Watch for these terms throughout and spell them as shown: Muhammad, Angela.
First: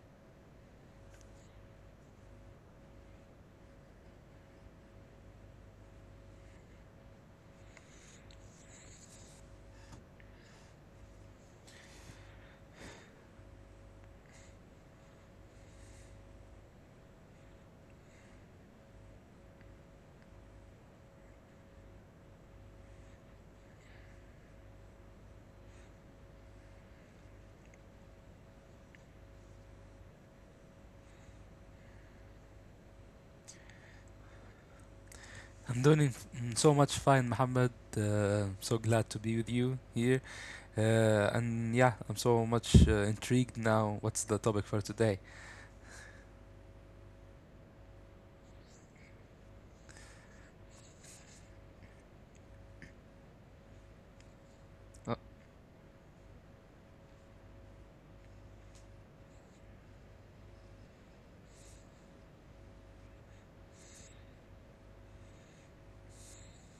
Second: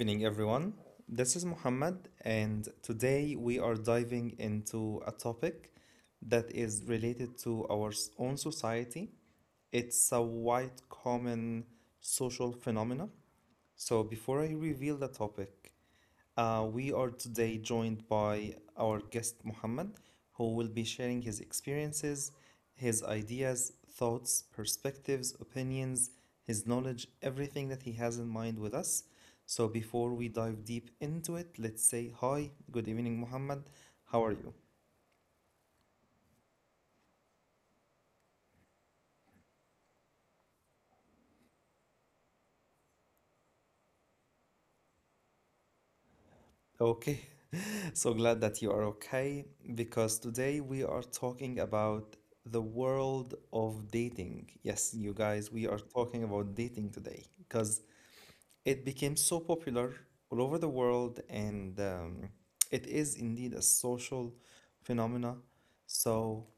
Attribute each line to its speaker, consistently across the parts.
Speaker 1: evening everyone. This is Muhammad, and today we are diving into a topic that is related to our own society. It's a quite common social phenomena. So, before I reveal the topic, we are today joined by our guest Muhammad, who will be sharing his experiences, his ideas, thoughts, perspectives, opinions, his knowledge, everything that he has in mind with us. So before we dive deep into it, let's say hi, good evening, Muhammad. How are you?
Speaker 2: I'm doing so much fine, Muhammad. Uh, I'm so glad to be with you here. And yeah, I'm so much intrigued now. What's the topic for today?
Speaker 1: Okay. So glad that you are okay, because today we are talking about the world of dating.
Speaker 2: Uh,
Speaker 1: Yes, you guys, we are talking about dating today because it became so popular all over the world, and it is indeed a social phenomena. So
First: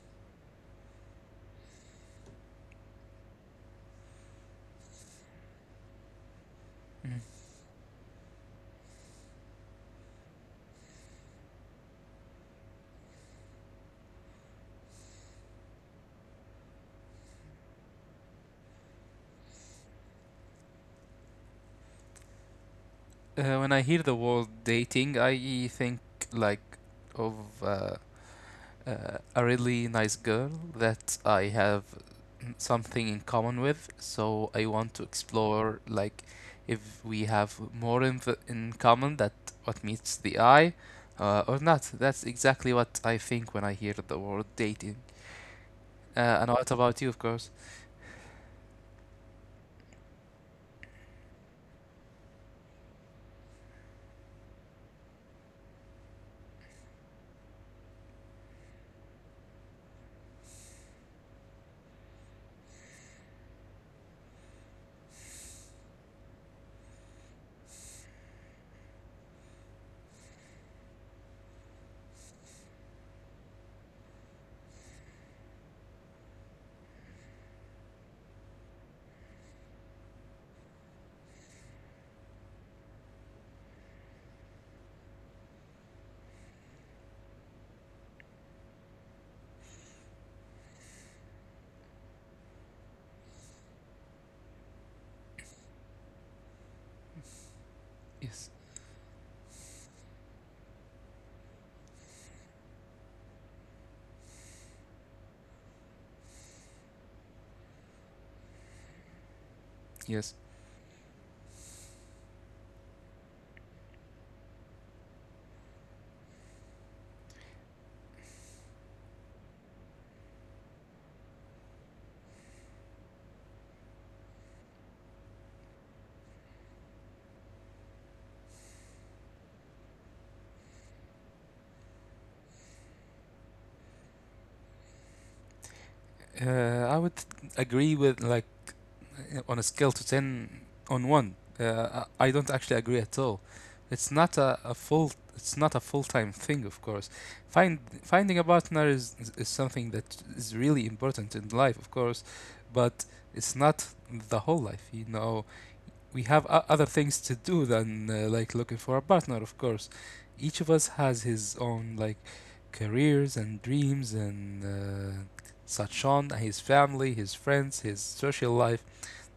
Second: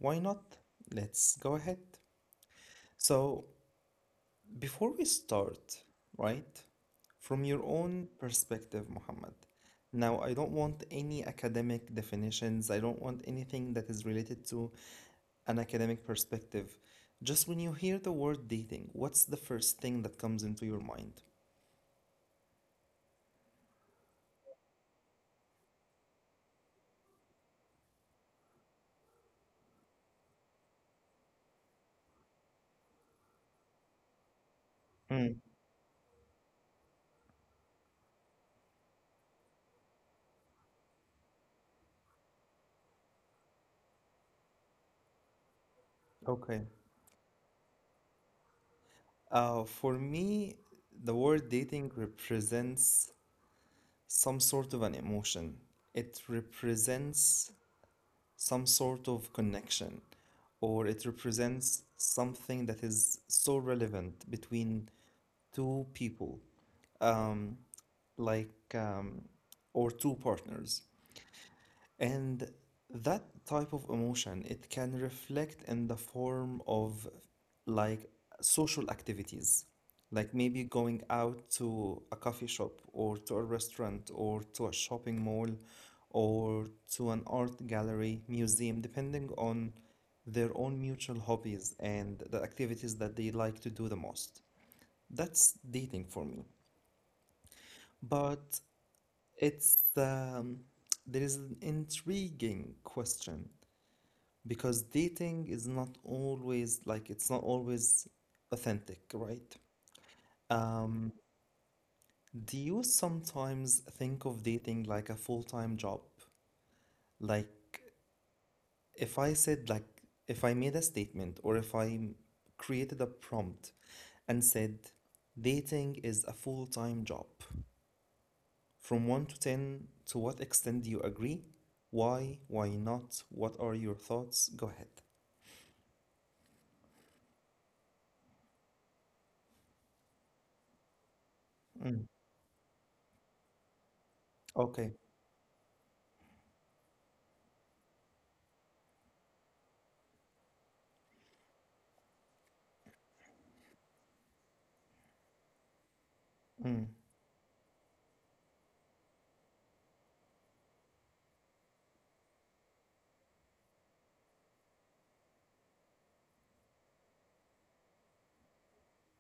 Speaker 1: why not? Let's go ahead. So before we start, right, from your own perspective, Muhammad. Now, I don't want any academic definitions. I don't want anything that is related to an academic perspective. Just when you hear the word dating, what's the first thing that comes into your mind?
Speaker 2: when I hear the word dating, I think like of uh, a really nice girl that I have something in common with. So I want to
Speaker 1: Mm,
Speaker 2: explore like if we have more in common that what meets the eye or not. That's exactly what I think when I hear the word dating. And
Speaker 1: okay.
Speaker 2: what about you, of course?
Speaker 1: For me, the word dating represents some sort of an emotion. It represents some sort of connection, or it represents something that is so relevant between two people, um, like, um, or two partners. And that type of emotion, it can reflect in the form of like social activities, like maybe going out to a coffee shop or to a restaurant or to a shopping mall or to an art gallery, museum, depending on their own mutual hobbies and the activities that they like to do the most. That's dating for me.
Speaker 2: Yes,
Speaker 1: But it's there is an intriguing question because dating is not always like it's not always authentic, right?
Speaker 2: yes.
Speaker 1: Um, do you sometimes think of dating like a full-time job? Like if I said like if I made a statement or if I created a prompt and said dating is a full-time job from 1 to 10, to what extent do you agree? Why? Why not? What are your thoughts? Go ahead.
Speaker 2: Uh, I would agree with like on a scale to 10 on 1 uh,
Speaker 1: Mm.
Speaker 2: i I don't actually agree at all. It's not a
Speaker 1: Okay.
Speaker 2: full it's not a full-time thing, of course. Find finding a partner is something that is really important in life, of course. But it's not the whole life. We have other
Speaker 1: Mm.
Speaker 2: things to do than like looking for a partner, of course. Each of us has his own like careers and dreams and uh, such on his family, his friends, his social life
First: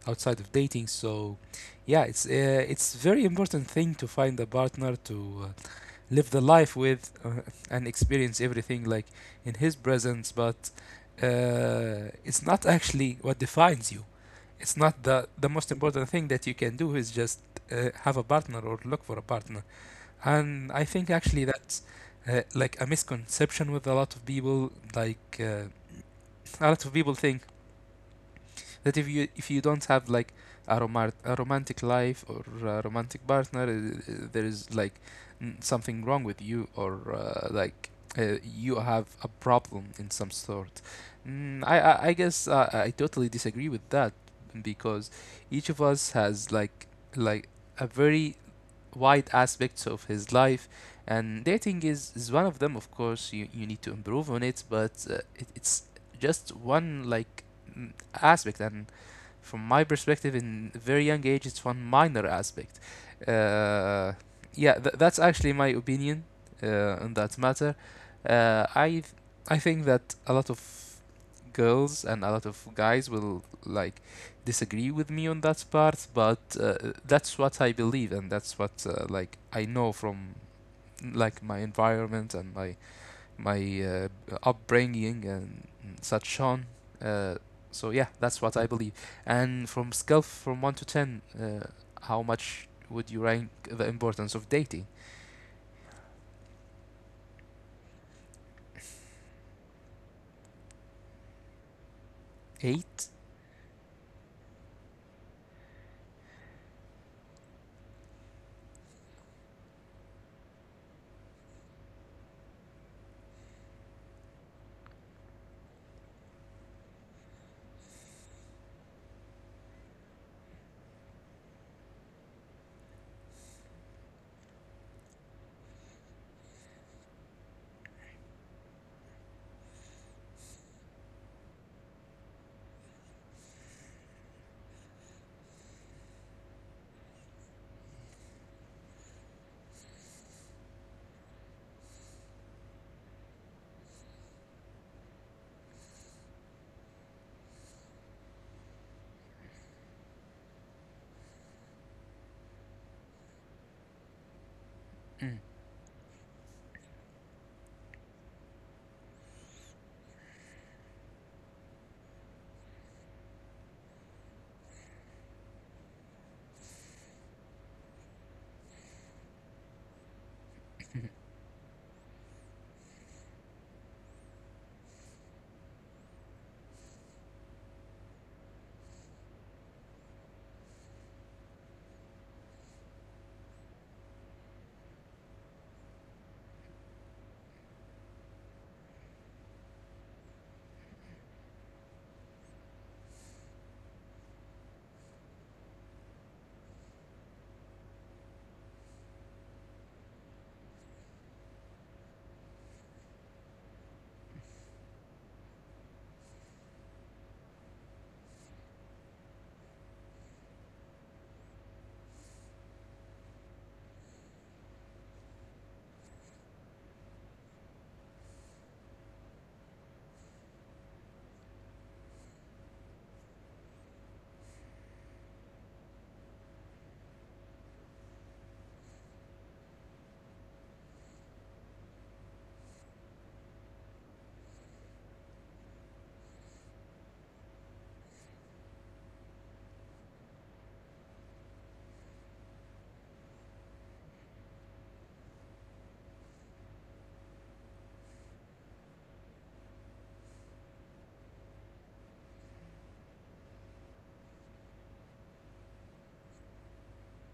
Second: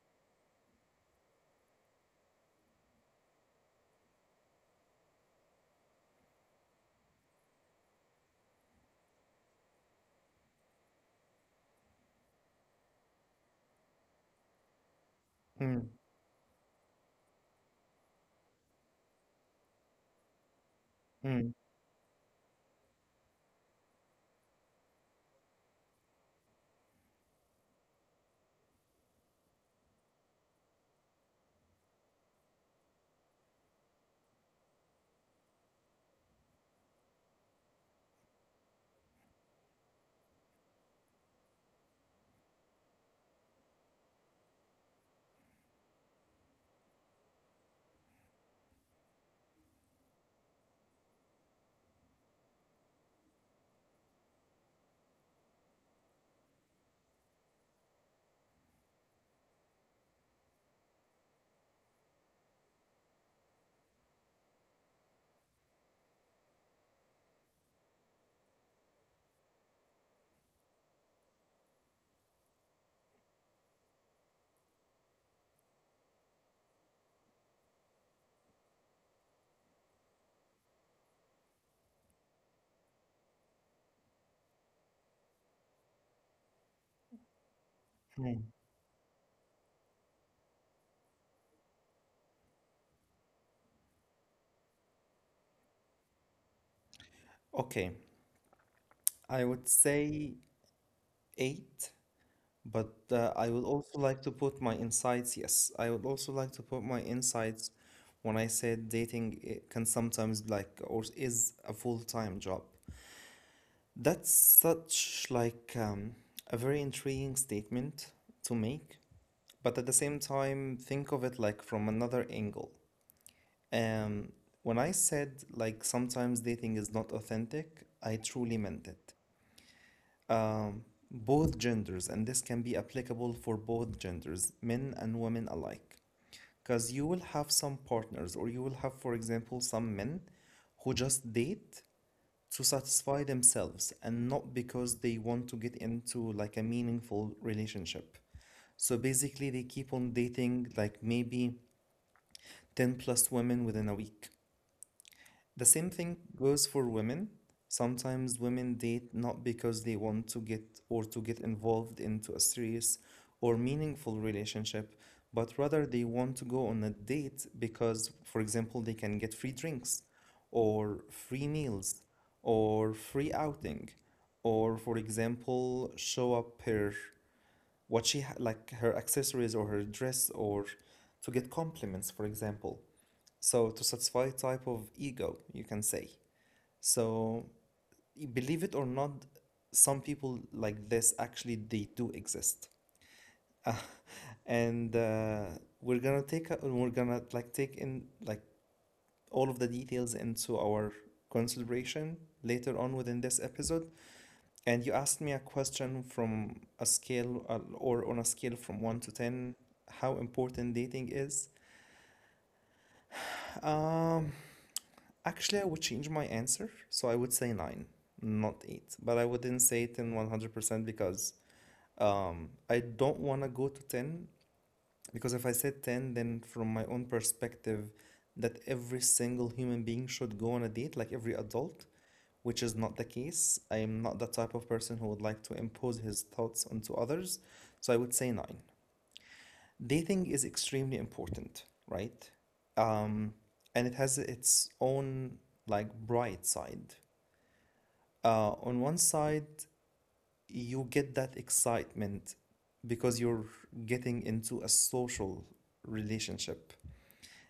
Speaker 2: outside of dating. So, yeah, it's very important thing to find a partner to uh, live the life with and experience everything like in his presence. But it's not actually what defines you. It's not the most
Speaker 1: Mm.
Speaker 2: important thing that you can do is just have a partner or look for a partner. And I think actually
Speaker 1: Mm.
Speaker 2: that's like a misconception with a lot of people. Like a lot of people think that if you don't have like a romantic life or a romantic partner there is like something wrong with you, or you have a problem in some sort. I guess I totally disagree with that, because each of us has like a very wide aspects of his life, and dating is one of them, of course. You need to improve on it, but it's just one like mm, aspect. And from my perspective, in very young age, it's one minor aspect. Uh, yeah, that's actually my opinion on that matter. Uh, I I think that a lot of girls and a lot of guys will like disagree with me on that part, but that's what I believe, and that's what like I know from like my environment and my upbringing and such on. Uh, so yeah, that's
Speaker 1: Mm.
Speaker 2: what I believe. And from scale from one to 10, how much would you rank the importance of dating?
Speaker 1: Okay, I would say eight, but
Speaker 2: Eight.
Speaker 1: I would also like to put my insights. Yes, I would also like to put my insights when I said dating it can sometimes like or is a full-time job. That's such like a very intriguing statement to make, but at the same time, think of it like from another angle. Um, when I said like sometimes dating is not authentic, I truly meant it. Um, both genders, and this can be applicable for both genders, men and women alike. Because you will have some partners, or you will have, for example, some men who just date to satisfy themselves and not because they want to get into like a meaningful relationship. So basically, they keep on dating like maybe 10 plus women within a week. The same thing goes for women. Sometimes women date not because they want to get involved into a serious or meaningful relationship, but rather they want to go on a date because, for example, they can get free drinks or free meals or free outing or, for example, show up her what she ha- like her accessories or her dress or to get compliments, for example. So to satisfy type of ego, you can say. So, believe it or not, some people like this actually they do exist. And we're gonna take a, we're gonna like take in like all of the details into our consideration later on within this episode. And you asked me a question from a scale or on a scale from 1 to 10 how important dating is. Um, actually I would change my answer, so I would say 9, not 8. But I wouldn't say it in 100% because um, I don't want to go to 10, because if I said 10, then from my own perspective, that every single human being should go on a date, like every adult, which is not the case. I am not the type of person who would like to impose his thoughts onto others. So I would say 9. Dating is extremely important, right? Um, and it has its own like bright side. On one side, you get that excitement because you're getting into a social relationship,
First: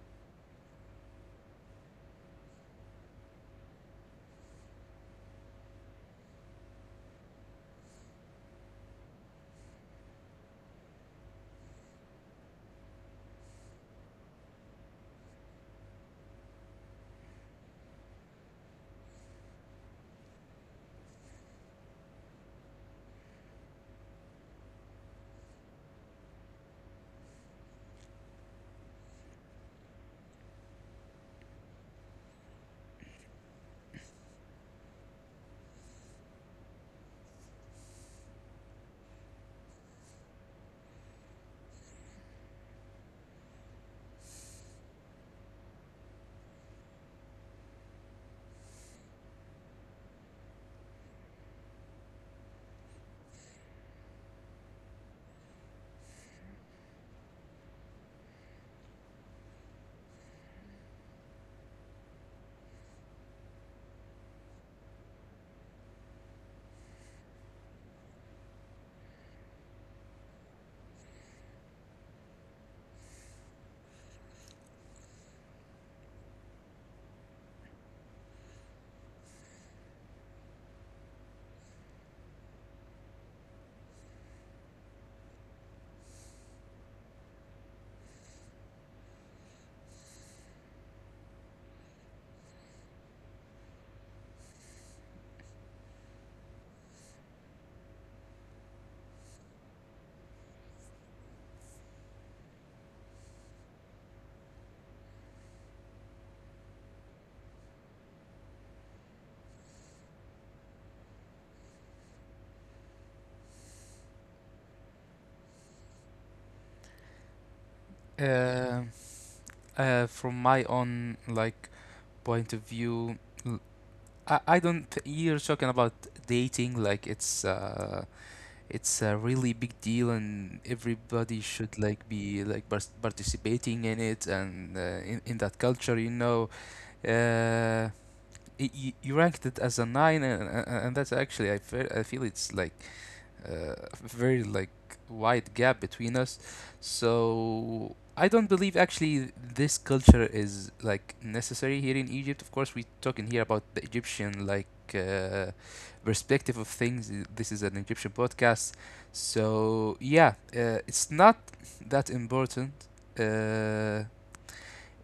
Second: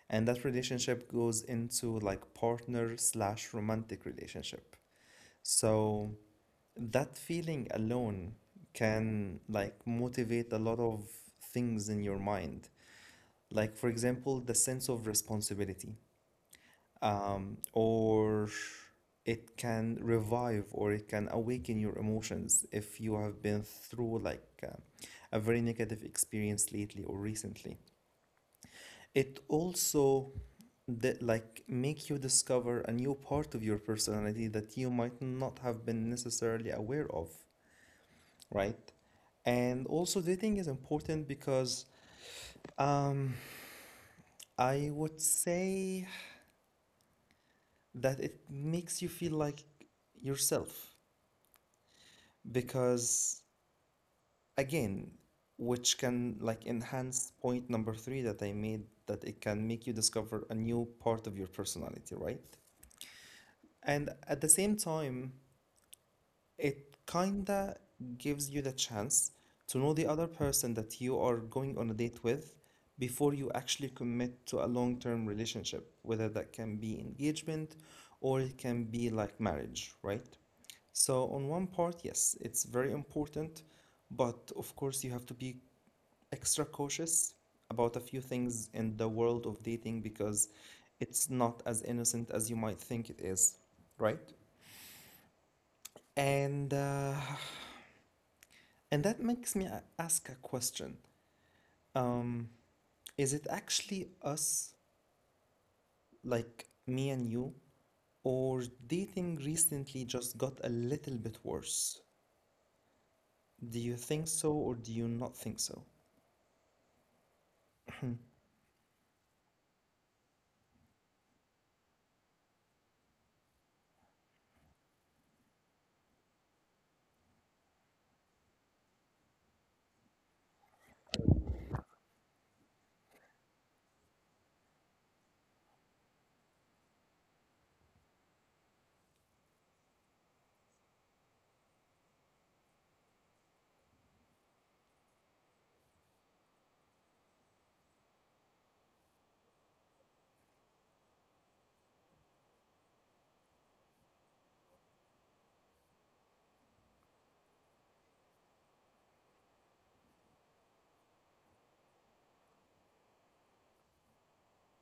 Speaker 1: and that relationship goes into like partner slash romantic relationship, so that feeling alone can like motivate a lot of things in your mind, like for example the sense of responsibility, or it can revive or it can awaken your emotions if you have been through like a very negative experience lately or recently. It also that like make you discover a new part of your personality that you might not have been necessarily aware of, right? And also dating is important because um, I would say that it makes you feel like yourself, because again, which can like enhance point number three that I made, that it can make you discover a new part of your personality, right? And at the same time, it kinda gives you the chance to know the other person that you are going on a date with before you actually commit to a long-term relationship, whether that can be engagement or it can be like marriage, right? So on one part, yes, it's very important, but of course you have to be extra cautious about a few things in the world of dating, because it's not as innocent as you might think it is, right? And uh, and that makes me ask a question. Um, is it actually us, like me and you, or dating recently just got a little bit worse? Do you think so, or do you not think so?
Speaker 2: Uh, from my own like point of view, l- I don't. You're talking about dating like it's a really big deal, and everybody should like be like participating in it and in that culture, you know. Uh, y- you ranked it as a nine, that's actually I feel it's like a very like wide gap between us. So I don't believe actually this culture is like necessary here in Egypt. Of course, we talking here about the Egyptian like uh, perspective of things. This is an Egyptian podcast, so yeah, it's not that important. Uh,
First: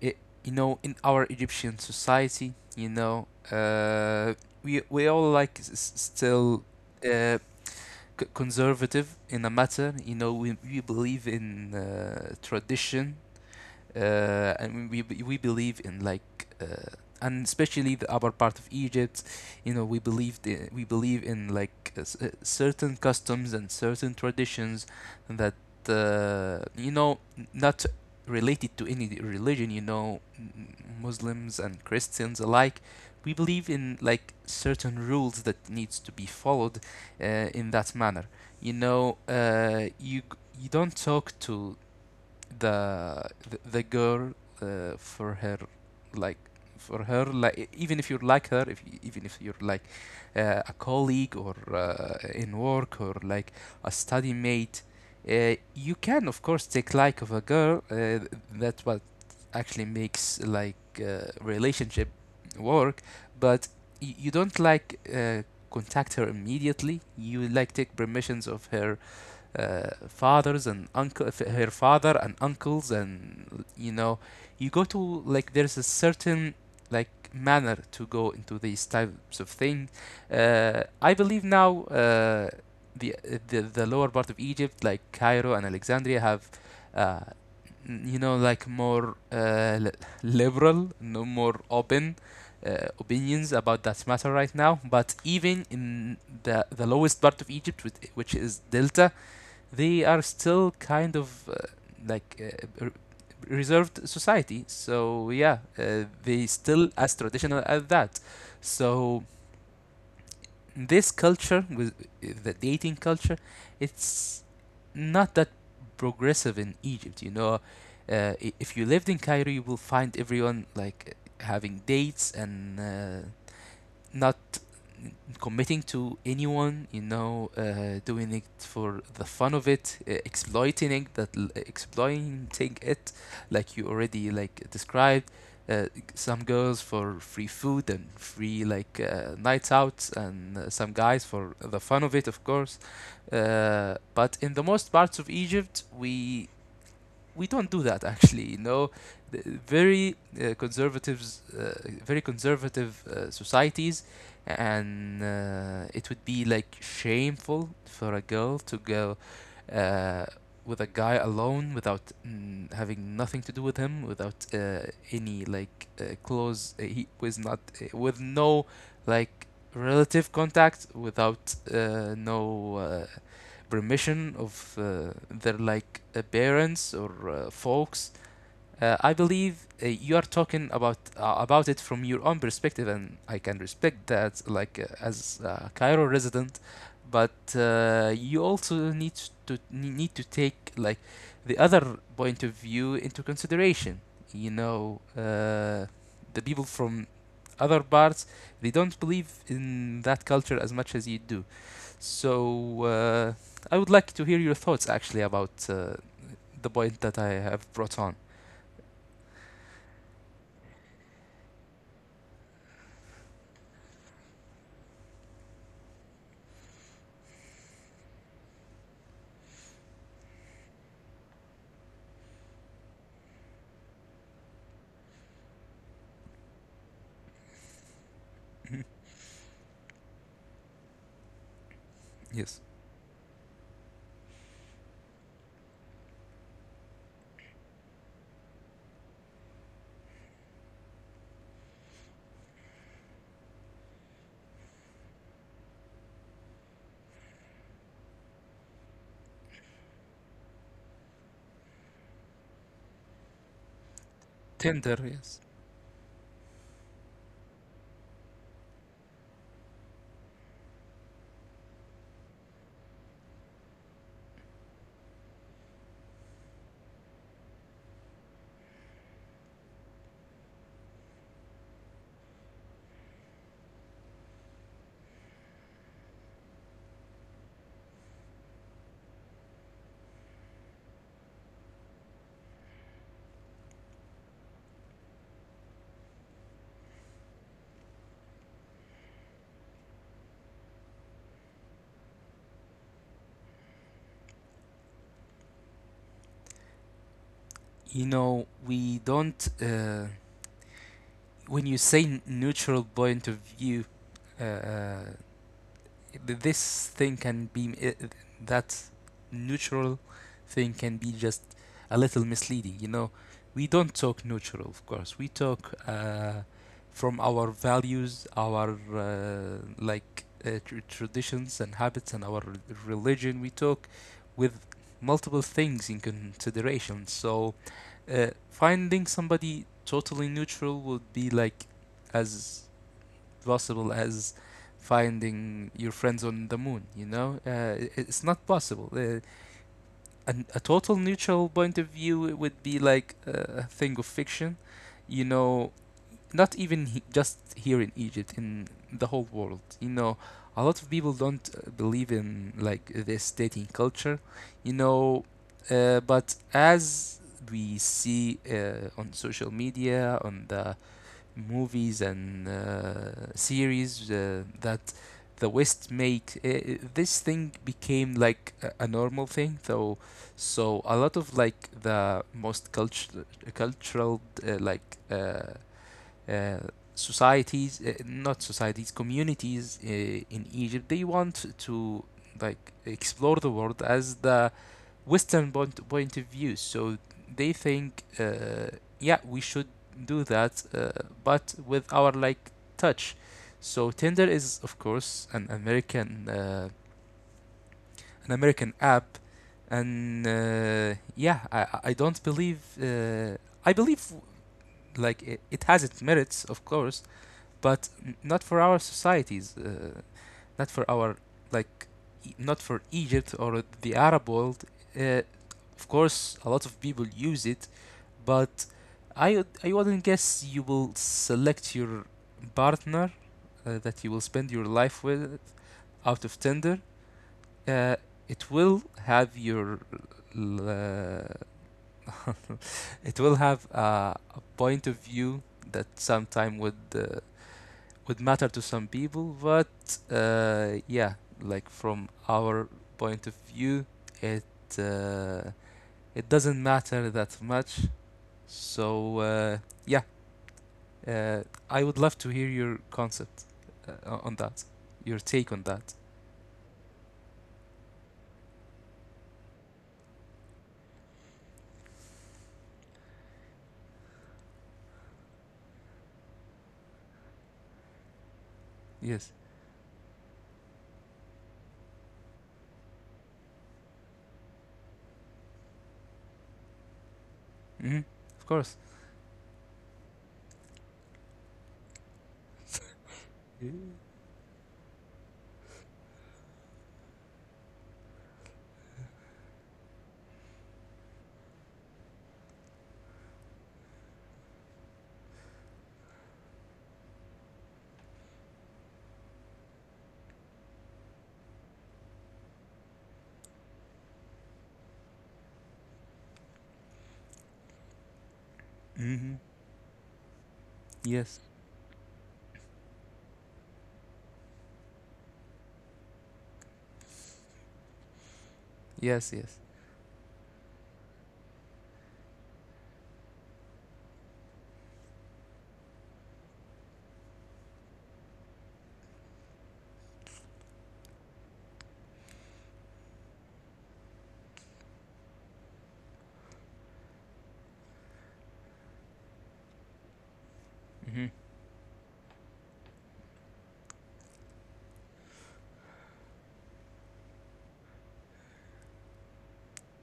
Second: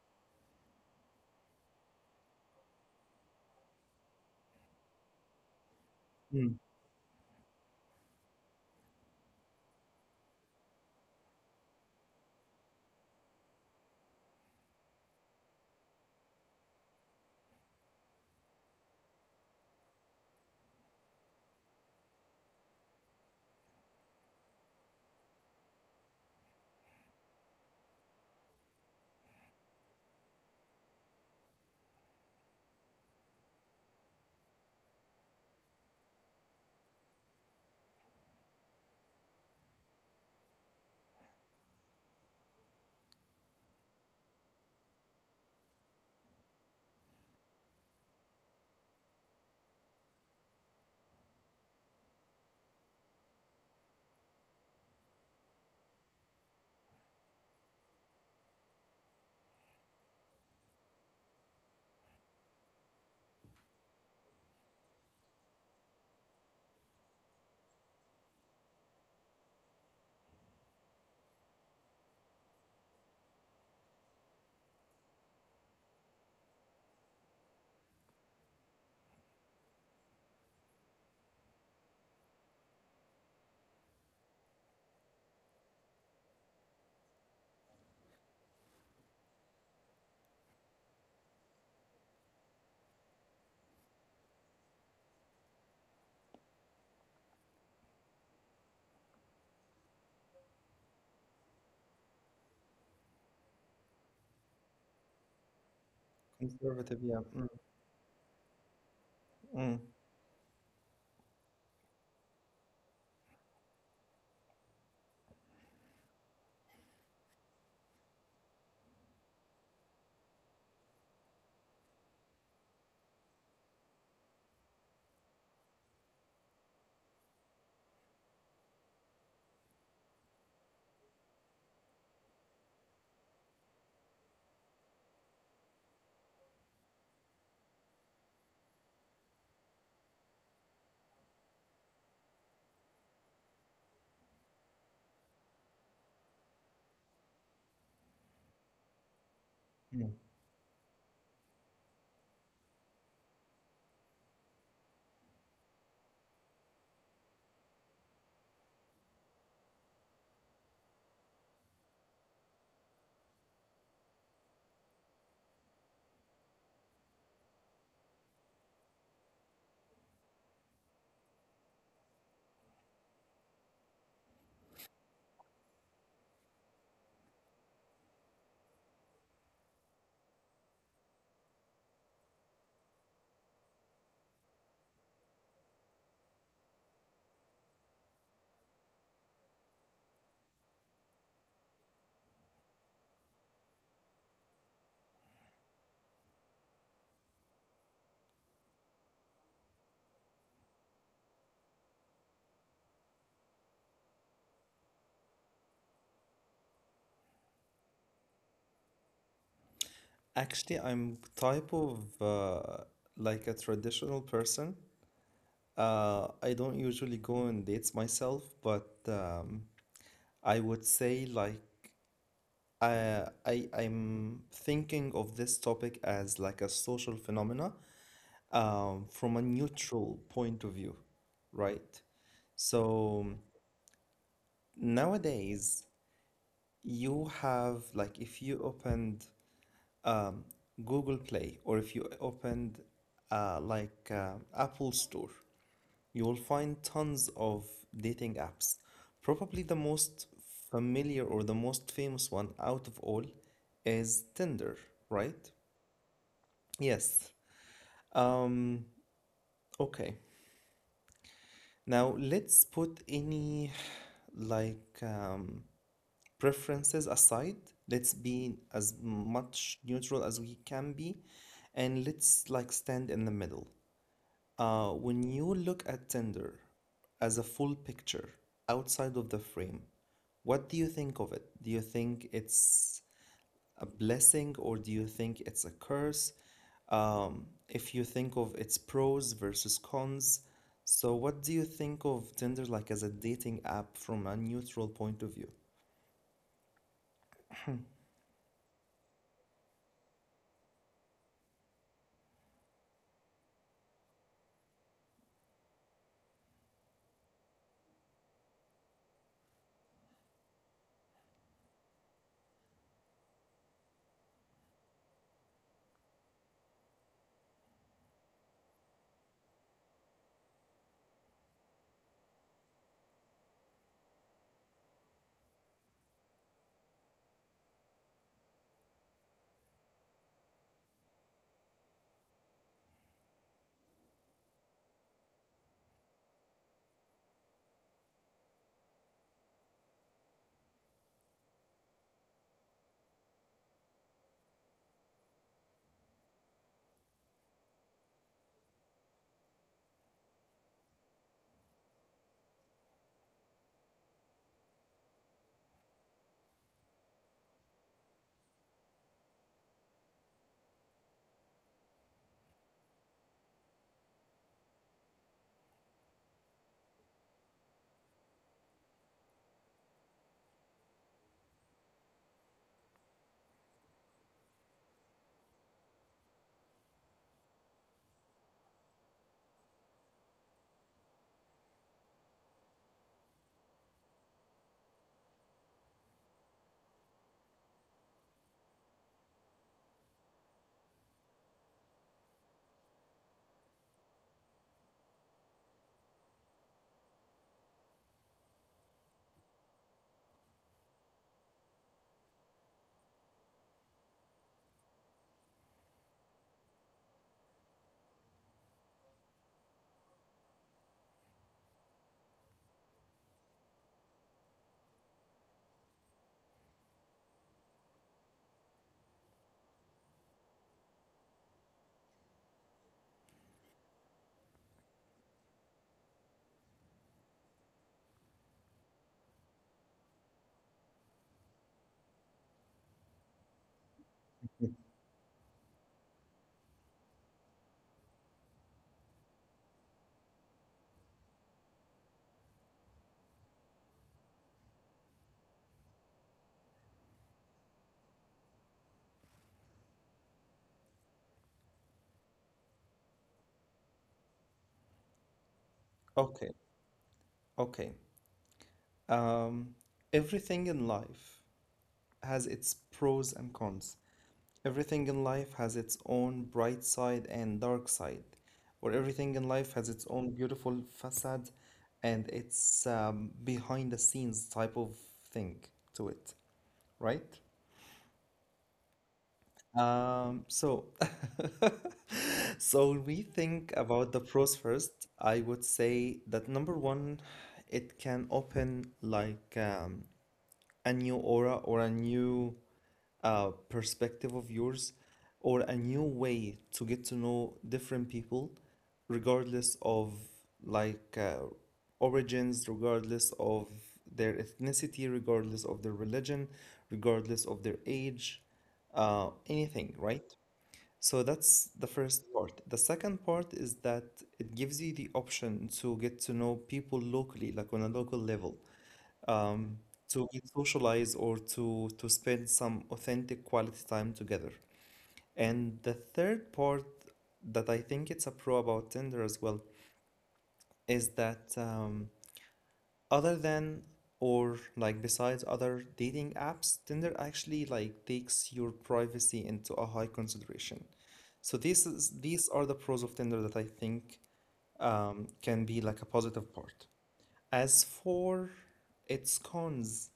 Speaker 2: I in our Egyptian society, you know, we all like still
Speaker 1: Mm.
Speaker 2: uh, conservative in a matter. You know, we believe in tradition and we believe in like and especially the upper part of Egypt, you know, we believe in like certain customs and certain traditions that you know not related to any religion. You know, Muslims and Christians alike. We believe in like certain rules that needs to be followed uh, in that manner. You know, you don't talk to the the girl uh, for her like for her like even if you like her, if y- even if you're like a colleague or in work or like a study mate. You can of course take like of a girl, that's what actually makes like relationship work. But you don't like contact her immediately. You like take permissions of her uh, her father and uncles, and you know, you go to like there's a certain like manner to go into these types of things. I believe now the, the lower part of Egypt, like Cairo and Alexandria, have uh, you know like more liberal, no more open opinions about that matter right now. But even in the lowest part of Egypt, which is Delta, they are still kind of like uh, r- reserved society. So yeah, they still
Speaker 1: Conservative,
Speaker 2: as
Speaker 1: yeah. Mm,
Speaker 2: traditional as that. So
Speaker 1: mm,
Speaker 2: this culture with the dating culture, it's not that progressive in Egypt. You know, if you lived in Cairo, you will find everyone like having dates and not committing to anyone, you know, doing it for the fun of it, exploiting that, exploiting it, like you already like described. Uh, some girls for free food and free like nights out, and some guys for the fun of it, of course. But in the most parts of Egypt, we don't do that actually. Very
Speaker 1: mm.
Speaker 2: conservatives uh, very conservative societies, and it would be like shameful for a girl to go uh, with a guy alone without having nothing to do with him, without any like close he was not with no like relative contact, without no uh, permission of their like parents or folks. I believe you are talking about it from your own perspective, and I can respect that, like as a Cairo resident. But you also need to take like the other point of view into consideration. You know, the people from other parts, they don't believe in that culture as much as you do. So, I would like to hear your thoughts actually about the point that I have brought on.
Speaker 1: Actually, I'm type of like a traditional person. I don't usually go on dates myself, but I would say like I'm thinking of this topic as like a social phenomena, from a neutral point of view, right?
Speaker 2: Yes.
Speaker 1: So nowadays you have like if you opened Google Play or if you opened Apple Store, you will find tons of dating apps. Probably the most familiar or the most famous one out of all is Tinder,
Speaker 2: Tinder, yes.
Speaker 1: right? Yes. Um, okay. Now let's put any like preferences aside. Let's be as much neutral as we can be, and let's like stand in the middle. When you look at Tinder as a full picture outside of the frame, what do you think of it? Do you think it's a blessing or do you think it's a curse? If you think of its pros versus cons, so what do you think of Tinder like as a dating app from a neutral point of view?
Speaker 2: You know, we don't, when you say neutral point of view, uh, uh, this thing can be it, that neutral thing can be just a little misleading, you know. We don't talk neutral, of course. We talk from our values, our traditions and habits, and our religion. We talk with multiple things in consideration. So finding somebody totally neutral would be like as possible as finding your friends on the moon, you know? It's not possible. A total neutral point of view would be like a thing of fiction, you know, not even just here in Egypt, in the whole world, you know. A lot of people don't believe in like this dating culture, you know, but as we see on social media, on the movies and series that the West make. This thing became like a normal thing, though. So a lot of like the most cultural uh, like uh, uh, societies, not societies, communities in Egypt, they want to like explore the world as the Western point of view. So they think, yeah, we should do that, but with our like touch. So Tinder is of course an American app, and yeah, I don't believe, I believe like it has its merits, of course, but not for our societies. Not for our like not for Egypt or the Arab world. Uh, of course, a lot of people use it, but I wouldn't guess you will select your partner that you will spend your life with out of Tinder. Uh, it will have your l- it will have a point of view that sometime would matter to some people, but yeah, like from our point of view, it uh, it doesn't matter that much. So yeah, uh, I would love to hear your concept uh, on that, your take on that.
Speaker 1: Okay, okay. Um, everything in life has its pros and cons. Everything in life has its own bright side and dark side, or
Speaker 2: Yes.
Speaker 1: everything in life has its own beautiful facade and its behind the scenes type of thing to it, right?
Speaker 2: Hmm. Of course.
Speaker 1: So, so when we think about the pros first, I would say that number one, it can open like a new aura or a new perspective of yours or a new way to get to know different people, regardless of like origins, regardless of their ethnicity, regardless of their religion, regardless of their age,
Speaker 2: Hmm.
Speaker 1: anything, right? So
Speaker 2: Yes.
Speaker 1: that's the first part. The second part is that it gives you the option to get to know people locally, like on a local level,
Speaker 2: Yes. Yes.
Speaker 1: um, to socialize or to spend some authentic quality time together. And the third part that I think it's a pro about Tinder as well is that other than or like besides other dating apps, Tinder actually like takes your privacy into a high consideration.
Speaker 2: Hmm.
Speaker 1: So this is these are the pros of Tinder that I think can be like a positive part. As for its cons,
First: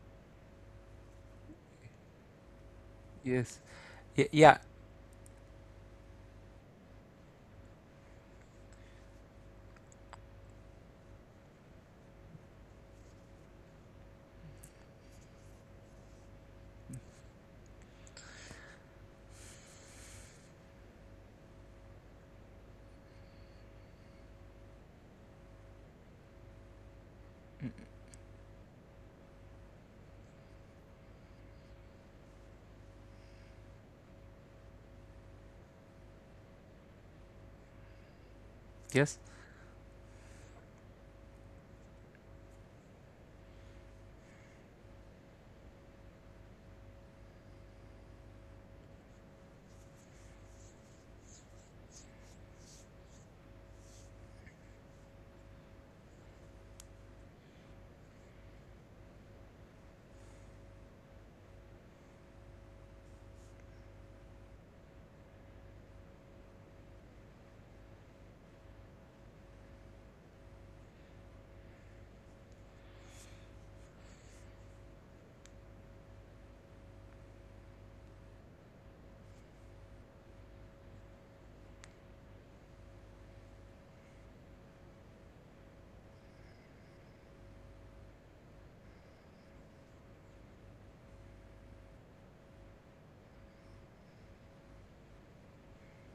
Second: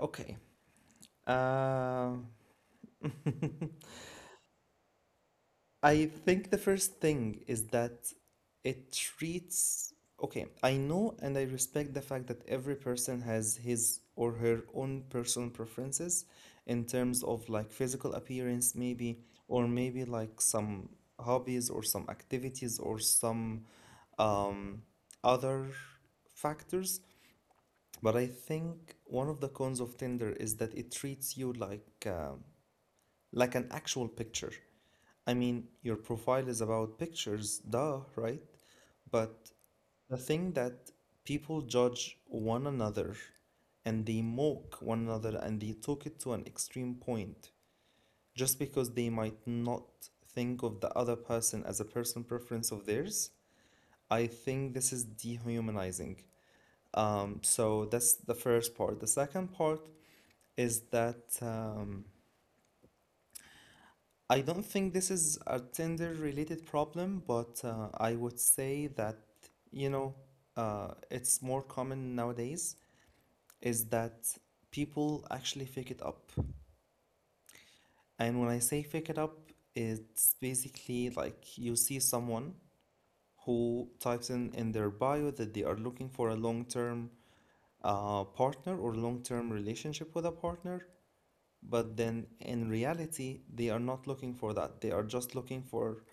Speaker 1: okay. Uh,
Speaker 2: Yes. Yeah.
Speaker 1: I think the first thing is that it treats. Okay, I know and I respect the fact that every person has his or her own personal preferences in terms of like physical appearance, maybe, or maybe like some hobbies or some activities or some um, other factors.
Speaker 2: Mm.
Speaker 1: But I think one of the cons of Tinder is that it treats you like an actual picture. I mean, your profile is about pictures, duh, right?
Speaker 2: Yes.
Speaker 1: But the thing that people judge one another and they mock one another and they took it to an extreme point just because they might not think of the other person as a personal preference of theirs, I think this is dehumanizing. So that's the first part. The second part is that I don't think this is a Tinder related problem, but I would say that, you know, it's more common nowadays is that people actually fake it up. And when I say fake it up, it's basically like you see someone who types in their bio that they are looking for a long-term partner or long-term relationship with a partner, but then in reality, they are not looking for that. They are just looking for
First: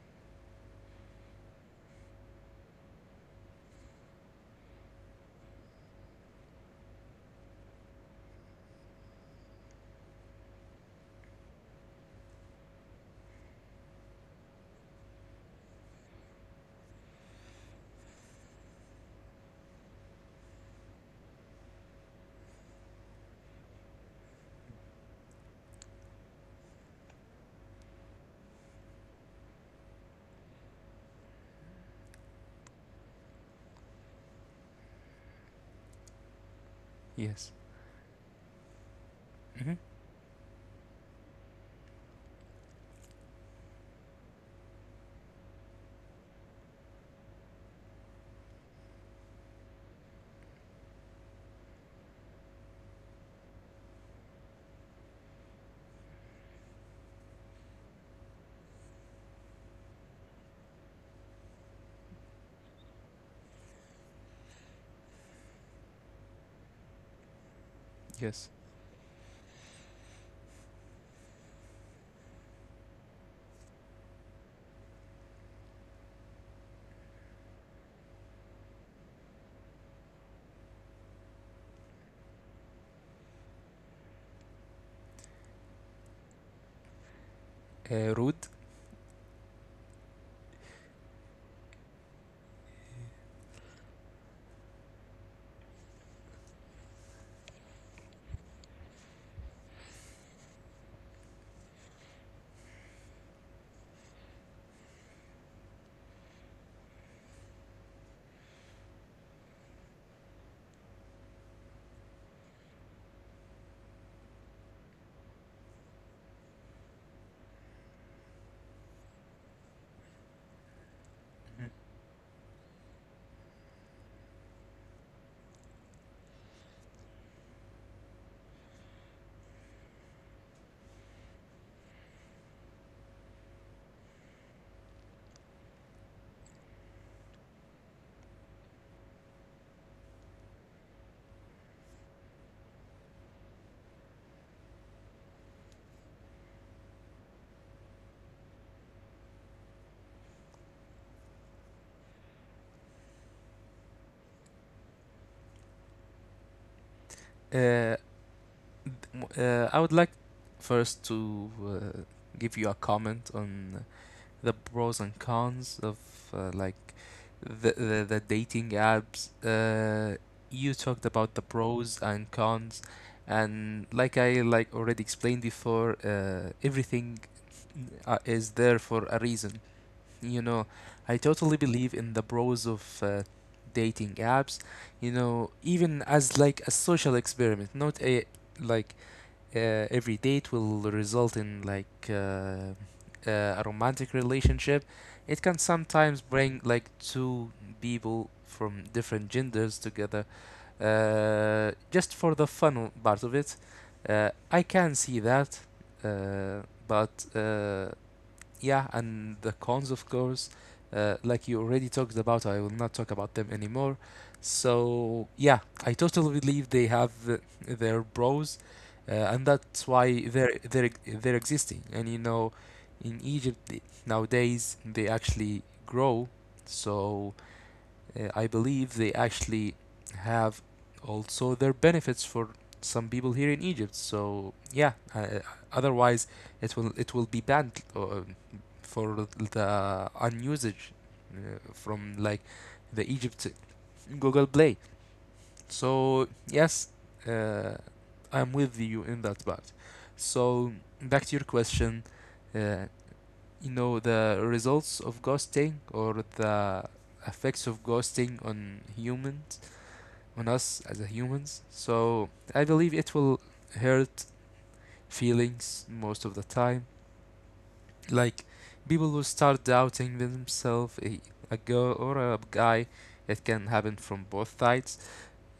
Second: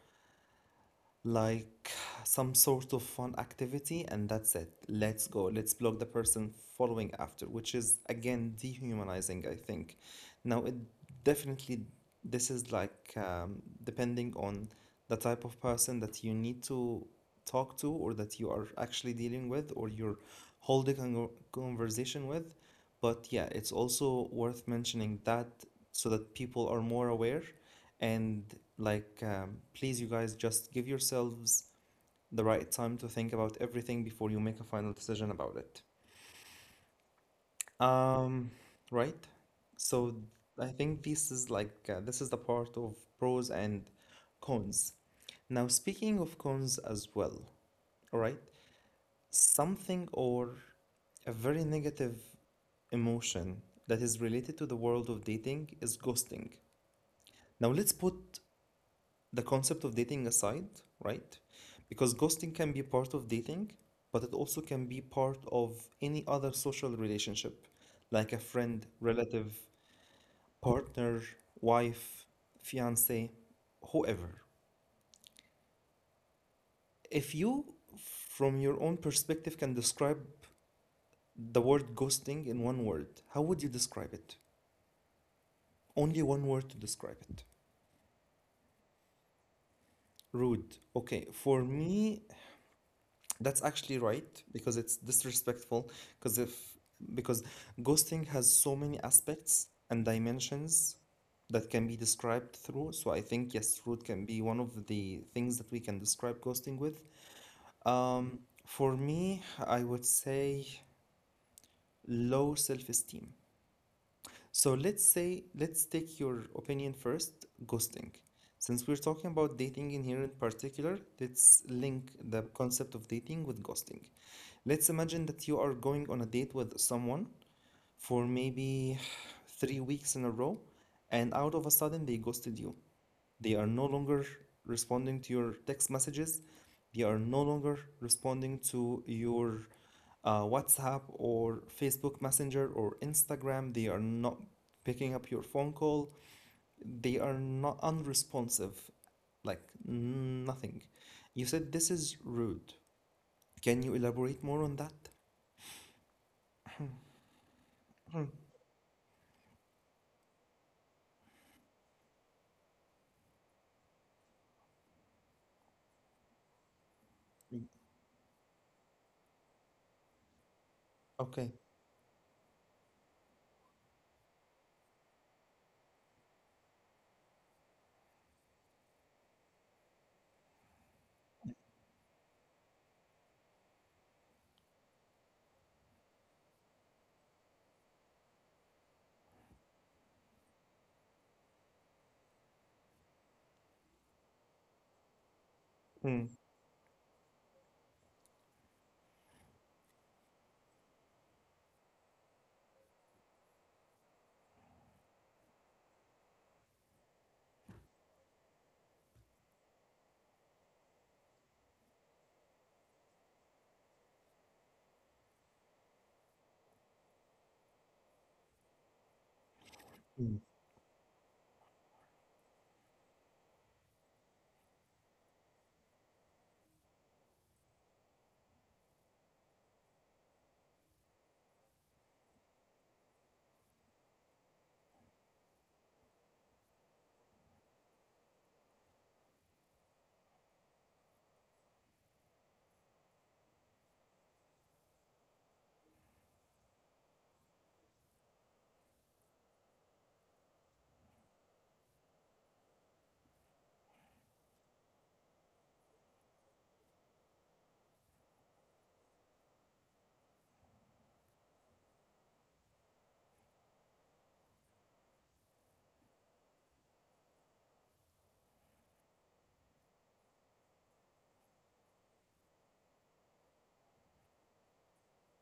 Speaker 1: like some sort of fun activity, and that's it. Let's go. Let's block the person following after, which is again dehumanizing, I think. Now, it definitely this is like depending on the type of person that you need to talk to or that you are actually dealing with or you're holding a conversation with. But yeah, it's also worth mentioning that so that people are more aware and please, you guys, just give yourselves the right time to think about everything before you make a final decision about it.
Speaker 2: Yes.
Speaker 1: Um, right.
Speaker 2: Hmm.
Speaker 1: So I think this is like this is the part of pros and cons. Now, speaking of cons as well, all right, something or a very negative emotion that is related to the world of dating is ghosting. Now, let's put the concept of dating aside, right? Because ghosting can be part of dating, but it also can be part of any other social relationship, like
Speaker 2: Yes.
Speaker 1: a friend, relative, partner, wife, fiance, whoever. If you, from your own perspective, can describe the word ghosting in one word, how would you describe it? Only one word to describe it.
Speaker 2: Rude.
Speaker 1: Rude. Okay, for me, that's actually right because it's disrespectful because if because ghosting has so many aspects and dimensions that can be described through. So I think yes, root can be one of the things that we can describe ghosting with. For me, I would say low self-esteem. So let's say, let's take your opinion first, ghosting. Since we're talking about dating in here in particular, let's link the concept of dating with ghosting. Let's imagine that you are going on a date with someone for maybe three weeks in a row, and out of a sudden they ghosted you. They are no longer responding to your text messages, they are no longer responding to your WhatsApp or Facebook Messenger or Instagram. They are not picking up your phone call. They are not unresponsive, like nothing. You said this is rude. Can you elaborate more on that?
Speaker 2: Uh, I would like first to give you a comment on the pros and cons of like
Speaker 1: Mm.
Speaker 2: the dating apps. You talked about the
Speaker 1: Okay.
Speaker 2: pros and cons, and like I like already explained before, everything is there for a reason. You know, I totally believe in the pros of dating apps. You know, even as like a social experiment, not a like every date will result in like a romantic relationship. It can sometimes
Speaker 1: Mm,
Speaker 2: bring like two people from different genders together, just for the fun part of it. I can see that, uh, but yeah, and the cons, of course, like you already talked about, I will not talk about them anymore. So, yeah, I totally believe they have their pros, and that's why
Speaker 1: mm,
Speaker 2: they're existing. And you know, in Egypt nowadays they actually grow, so I believe they actually have also their benefits for some people here in Egypt. So, yeah, otherwise it will be banned for the unusage from like the Egypt Google Play. So yes, uh, I'm with you in that part. So back to your question, uh, you know the results of ghosting or the effects of ghosting on humans, on us as a humans. So I believe it will hurt feelings most of the time. Like people who start doubting themselves, a girl or a guy, it can happen from both sides.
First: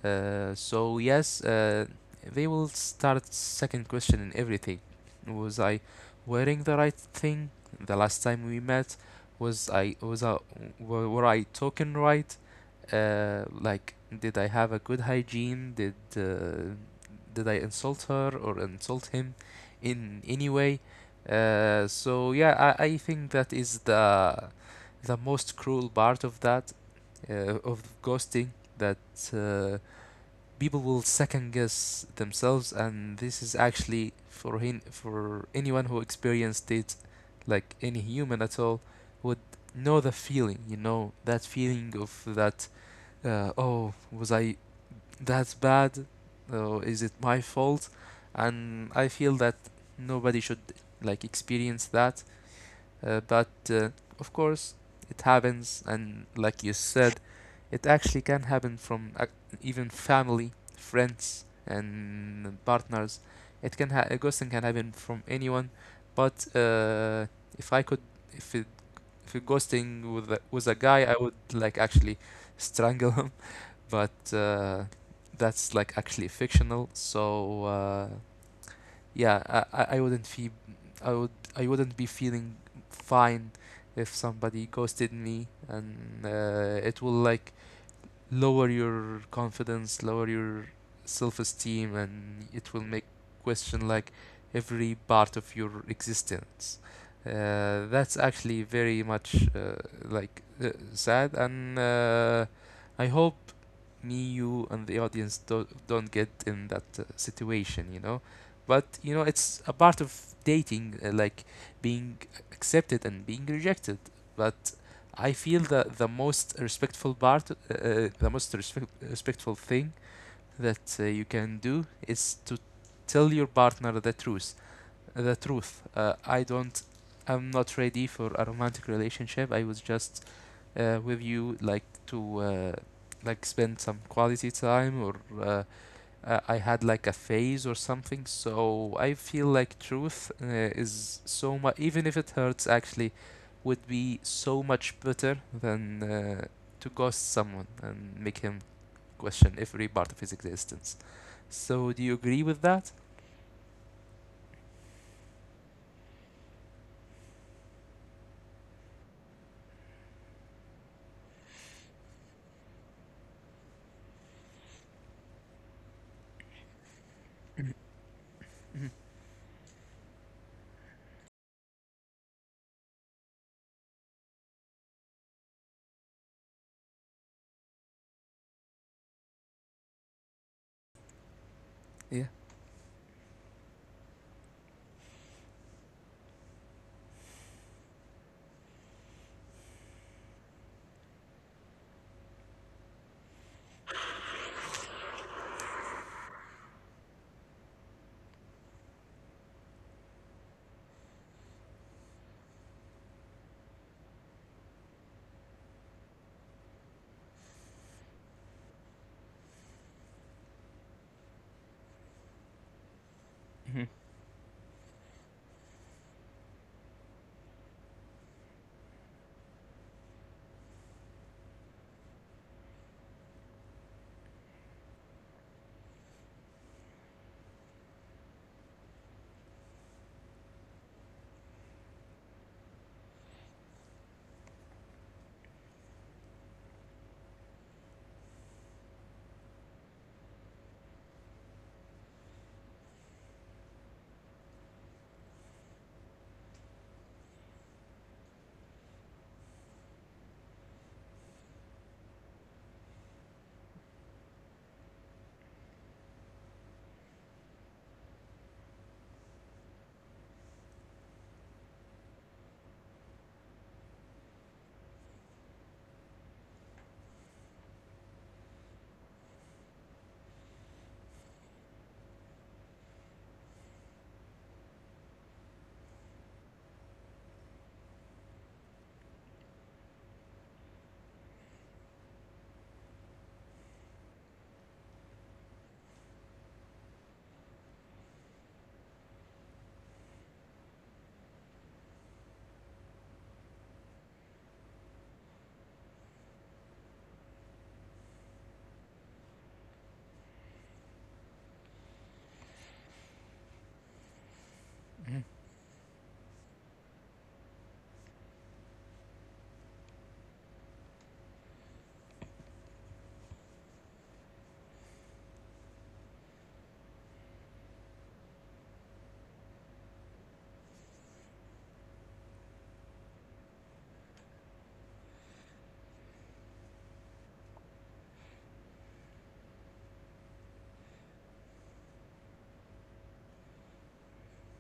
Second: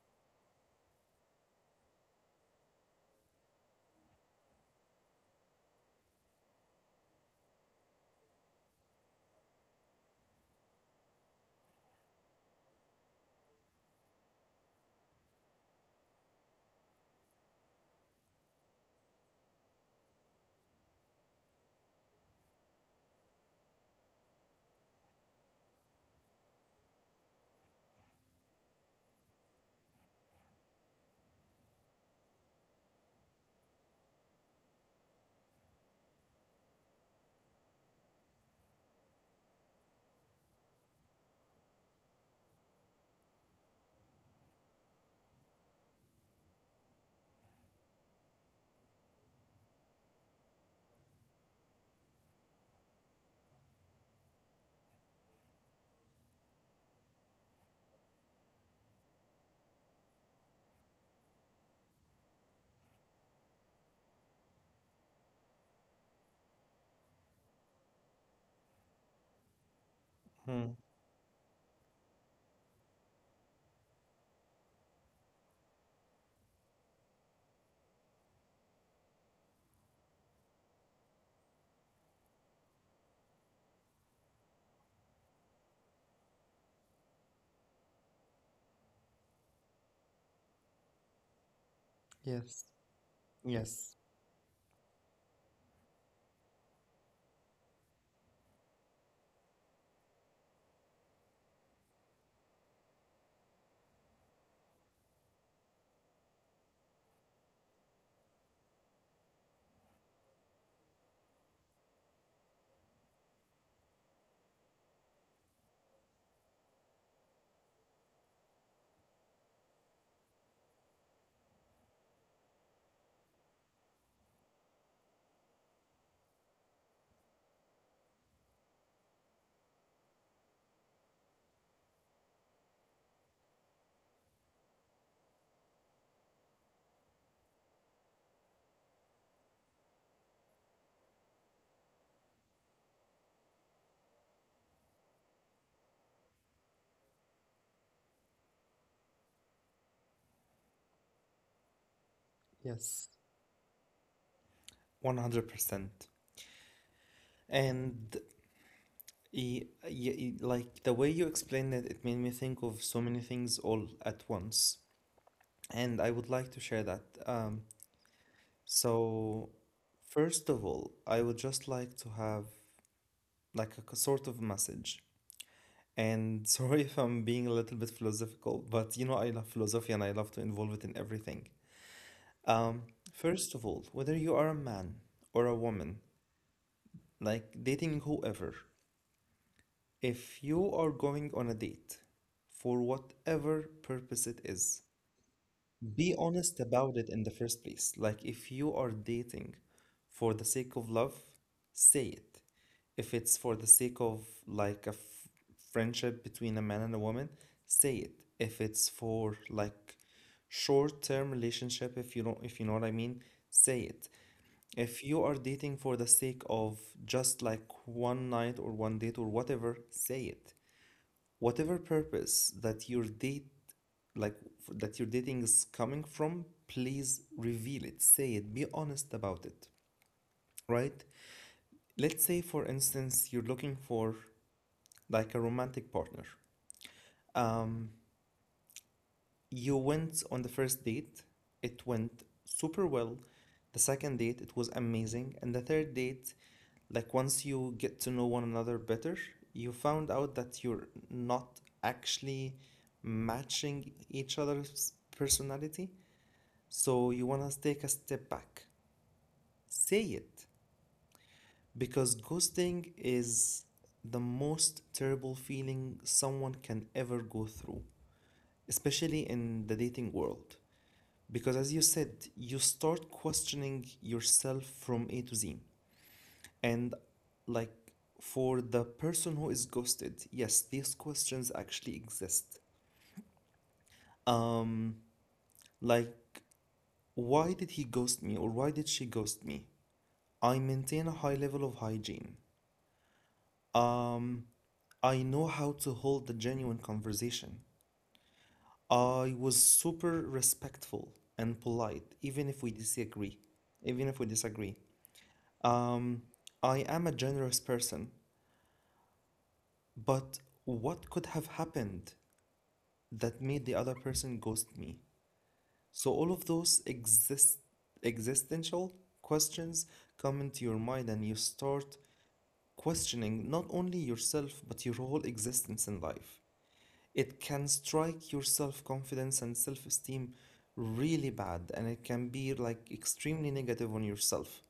Speaker 2: So yes, they will start second questioning everything. Was I wearing the right thing the last time we met? Was I was I were I talking right? Like, did I have a good hygiene? Did I insult her or insult him in any way? So yeah, I think that is the most cruel part of that, of ghosting, that uh, people will second guess themselves, and this is actually for him for anyone who experienced it, like any human at all, would know the feeling. You know that feeling of that, oh, was I that bad? Oh, is it my fault? And I feel that nobody should like experience that. But of course, it happens, and like you said, it actually can happen from ac even family, friends, and partners. It can ghosting can happen from anyone, but if I could, if it if it ghosting with a, was a
Speaker 1: mm.
Speaker 2: guy, I would like actually strangle him, but that's like actually fictional. So yeah, I wouldn't feel, I would I wouldn't be feeling fine if somebody ghosted me, and it will like lower your confidence, lower your self-esteem, and it
Speaker 1: Yes.
Speaker 2: will make question
Speaker 1: Yes.
Speaker 2: like every part of your existence. That's actually very much sad, and I hope me, you, and the audience don't get in that situation, But you know, it's a part of dating, like being accepted and being rejected. But I feel that the most respectful part, the most respectful thing that you can do is to tell your partner the truth. The truth. I don't. I'm not ready for a romantic relationship. I was just with you like to like spend some quality time or uh, I had like a phase or something. So I feel like truth is so much, even if it hurts, actually, would be so much better than to ghost someone and make him question every part of his existence. So do you agree with that?
Speaker 1: Yes. 100%. And like the way you explained it, it made me think of so many things all at once. And I would like to share that. So, first of all, I would just like to have like a sort of message. And sorry if I'm being a little bit philosophical, but you know I love philosophy and I love to involve it in everything.
Speaker 2: Yeah.
Speaker 1: Um, First of all, whether you are a man or a woman, like dating whoever, if you are going on a date for whatever purpose it is, be honest about it in the first place. Like, if you are dating for the sake of love, say it. If it's for the sake of like a friendship between a man and a woman, say it. If it's for like short-term relationship, if you don't, if you know what I mean, say
Speaker 2: Hmm.
Speaker 1: it. If you are dating for the sake of just like one night or one date or whatever, say it. Whatever purpose that your date like that your dating is coming from, please reveal it, say it, be honest about it, right? Let's say for instance you're looking for like a romantic partner. um You went on the first date, it went super well. The second date, it was amazing. And the third date, like once you get to know one another better, you found out that you're not actually matching each other's personality. So you want to take a step back. Say it. Because ghosting is the most terrible feeling someone can ever go through, especially in the dating world. Because as you said, you start questioning yourself from A to Z. And like for the person who is ghosted, yes, these questions actually exist. Um, like, why did he ghost me or why did she ghost me? I maintain a high level of hygiene. Um, I know how to hold a genuine conversation. I was super respectful and polite, even if we disagree.
Speaker 2: Hmm.
Speaker 1: Um, I am a generous person, but what could have happened that made the other person ghost me? So all of those exist existential questions come into your mind and you start questioning not only yourself but your whole existence in life. It can strike your self-confidence and self-esteem really bad and it can be like extremely negative on yourself.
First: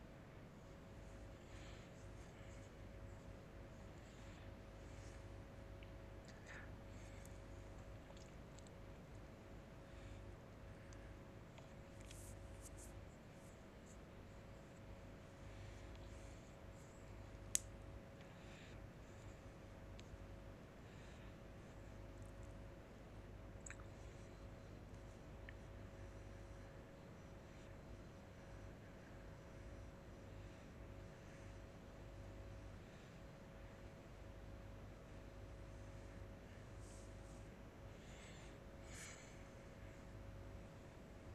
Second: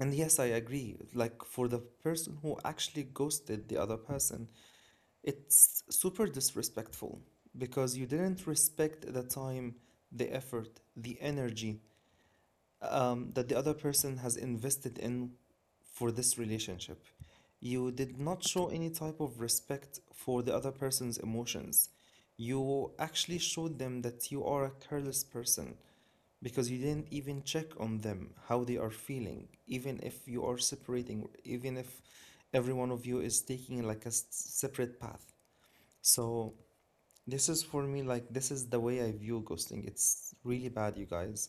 Speaker 1: And yes, I agree. Like, for the person who actually ghosted the other person, it's super disrespectful because you didn't respect the time, the effort, the energy that the other person has invested in for this relationship. You did not show any type of respect for the other person's emotions. You actually showed them that you are a careless person, because you didn't even check on them, how they are feeling, even if you are separating, even if every one of you is taking like a separate path. So, this is for me like this is the way I view ghosting. It's really bad, you guys.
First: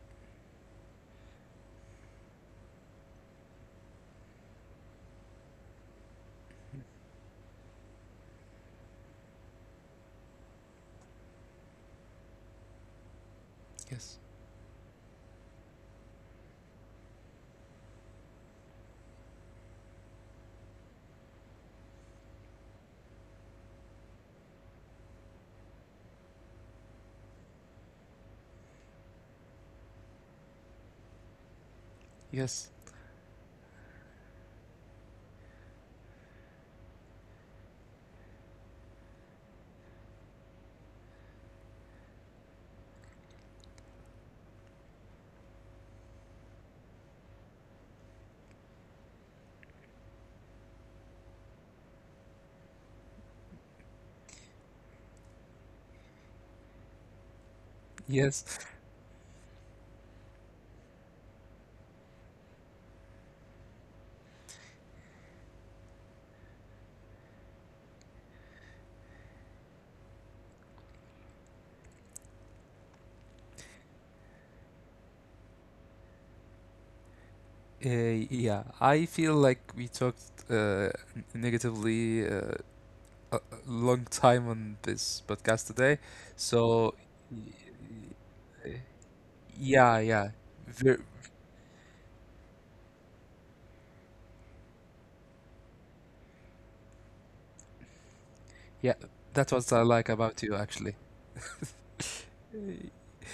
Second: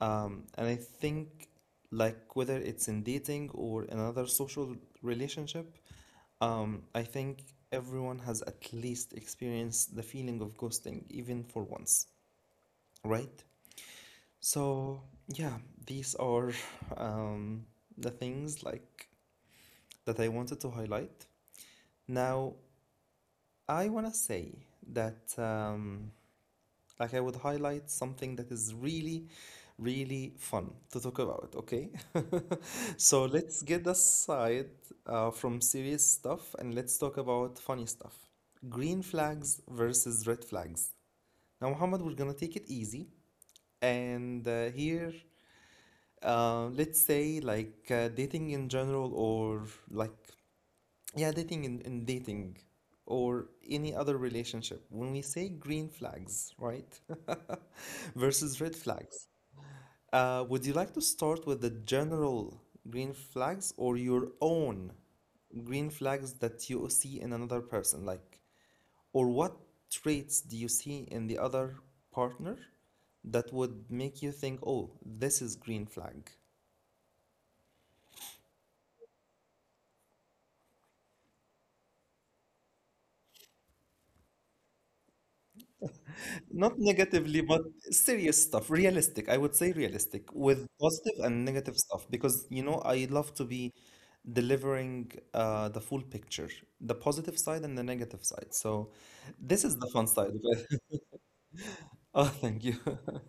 Speaker 1: And I think like whether it's in dating or another social relationship, I think everyone has at least experienced the feeling of ghosting, even for once, right?
Speaker 2: Yes.
Speaker 1: So, yeah, these are um, the things like that I wanted to highlight. Now, I want to say that like I would highlight something that is really, really fun to talk about, okay?
Speaker 2: Yes.
Speaker 1: So let's get aside from serious stuff and let's talk about funny stuff. Green flags versus red flags. Now, Muhammad, we're gonna take it easy, and here let's say like dating in general or like yeah dating in dating or any other relationship when we say green flags, right?
Speaker 2: Yes.
Speaker 1: Versus red flags, would you like to start with the general green flags or your own green flags that you see in another person like or what traits do you see in the other partner that would make you think oh this is green flag?
Speaker 2: Yeah. I feel like we talked uh, n- negatively a long time on this podcast today. So
Speaker 1: Not negatively, but serious stuff, realistic. I would say
Speaker 2: yeah, yeah.
Speaker 1: realistic with
Speaker 2: Ver
Speaker 1: positive and negative stuff because, you know, I love to be delivering the full picture, the positive side and the negative side.
Speaker 2: Yeah,
Speaker 1: So
Speaker 2: that was
Speaker 1: this
Speaker 2: I
Speaker 1: is the
Speaker 2: like
Speaker 1: fun side
Speaker 2: about
Speaker 1: of
Speaker 2: you
Speaker 1: it.
Speaker 2: actually.
Speaker 1: Oh, thank you.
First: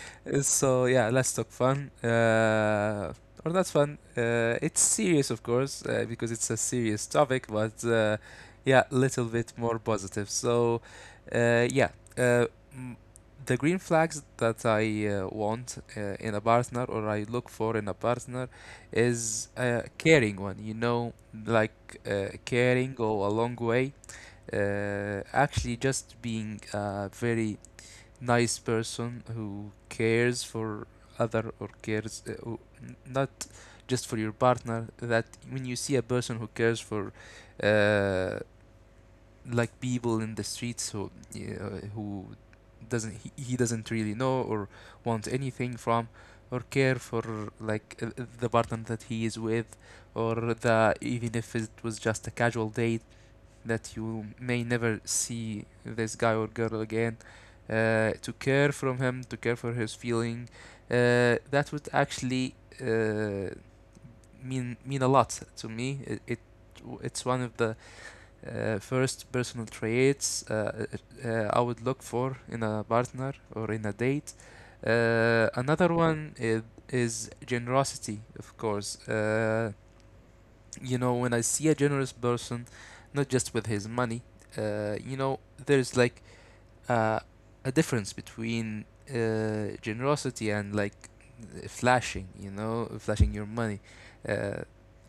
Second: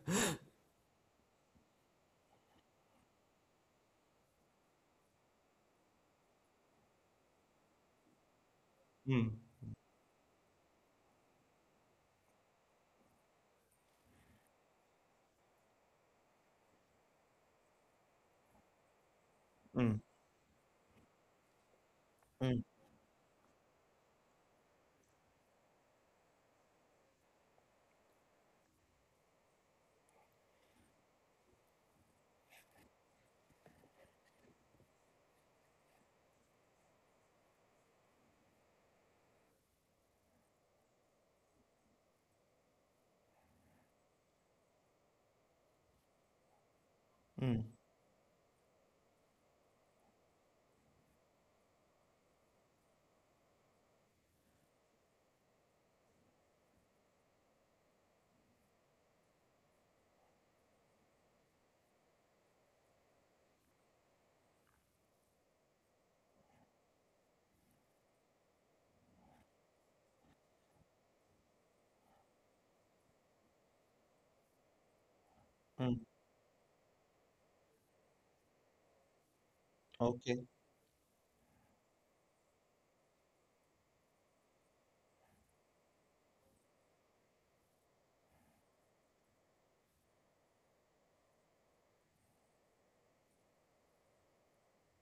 Speaker 2: So yeah, let's talk fun. Or not fun. It's serious, of course, because it's a serious topic, but yeah, little
Speaker 1: Mm,
Speaker 2: bit more positive. So yeah, uh, m- the green flags that I want in a partner or I look for in a partner is a
Speaker 1: mm,
Speaker 2: caring one. You know, like
Speaker 1: mm,
Speaker 2: caring go a long way, actually just being a very nice person who cares for other or cares, not just for your partner, that when you see a person who cares for uh, like people in the streets who doesn't, he doesn't really know or want anything from or care for,
Speaker 1: mm,
Speaker 2: like the partner that he is with or the, even if it was just a casual date that you may never see this guy or girl again, to care from him to care for his feeling, that would actually uh, mean a lot to me. It it's one of the first personal traits I would look for in a partner or in a date. Uh, another
Speaker 1: mm.
Speaker 2: one is, is generosity, of course.
Speaker 1: Okay.
Speaker 2: You know when I see a generous person not just with his money, you know there's like uh, a difference between generosity and like flashing, you know, flashing your money. Uh,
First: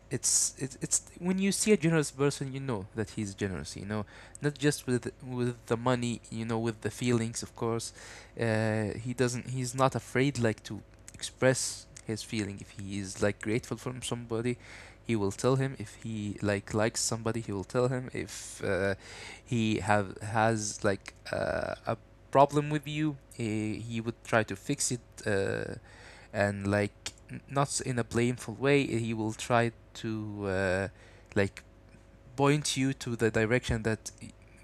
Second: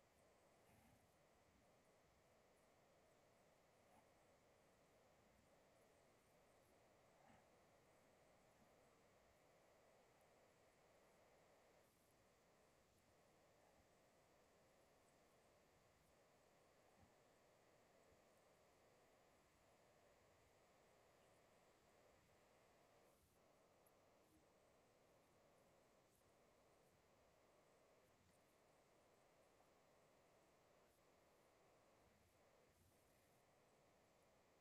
Speaker 2: it's when you see a generous person, you know that he's generous. You know, not just with the money, you know, with the feelings, of course. He doesn't. He's not afraid like to express his feeling. If he is like grateful from somebody, he will tell him. If he like likes somebody, he will tell him. If he have has like a problem with you, he would try to fix it, uh, and like not in a blameful way. He will try to like point you to the direction that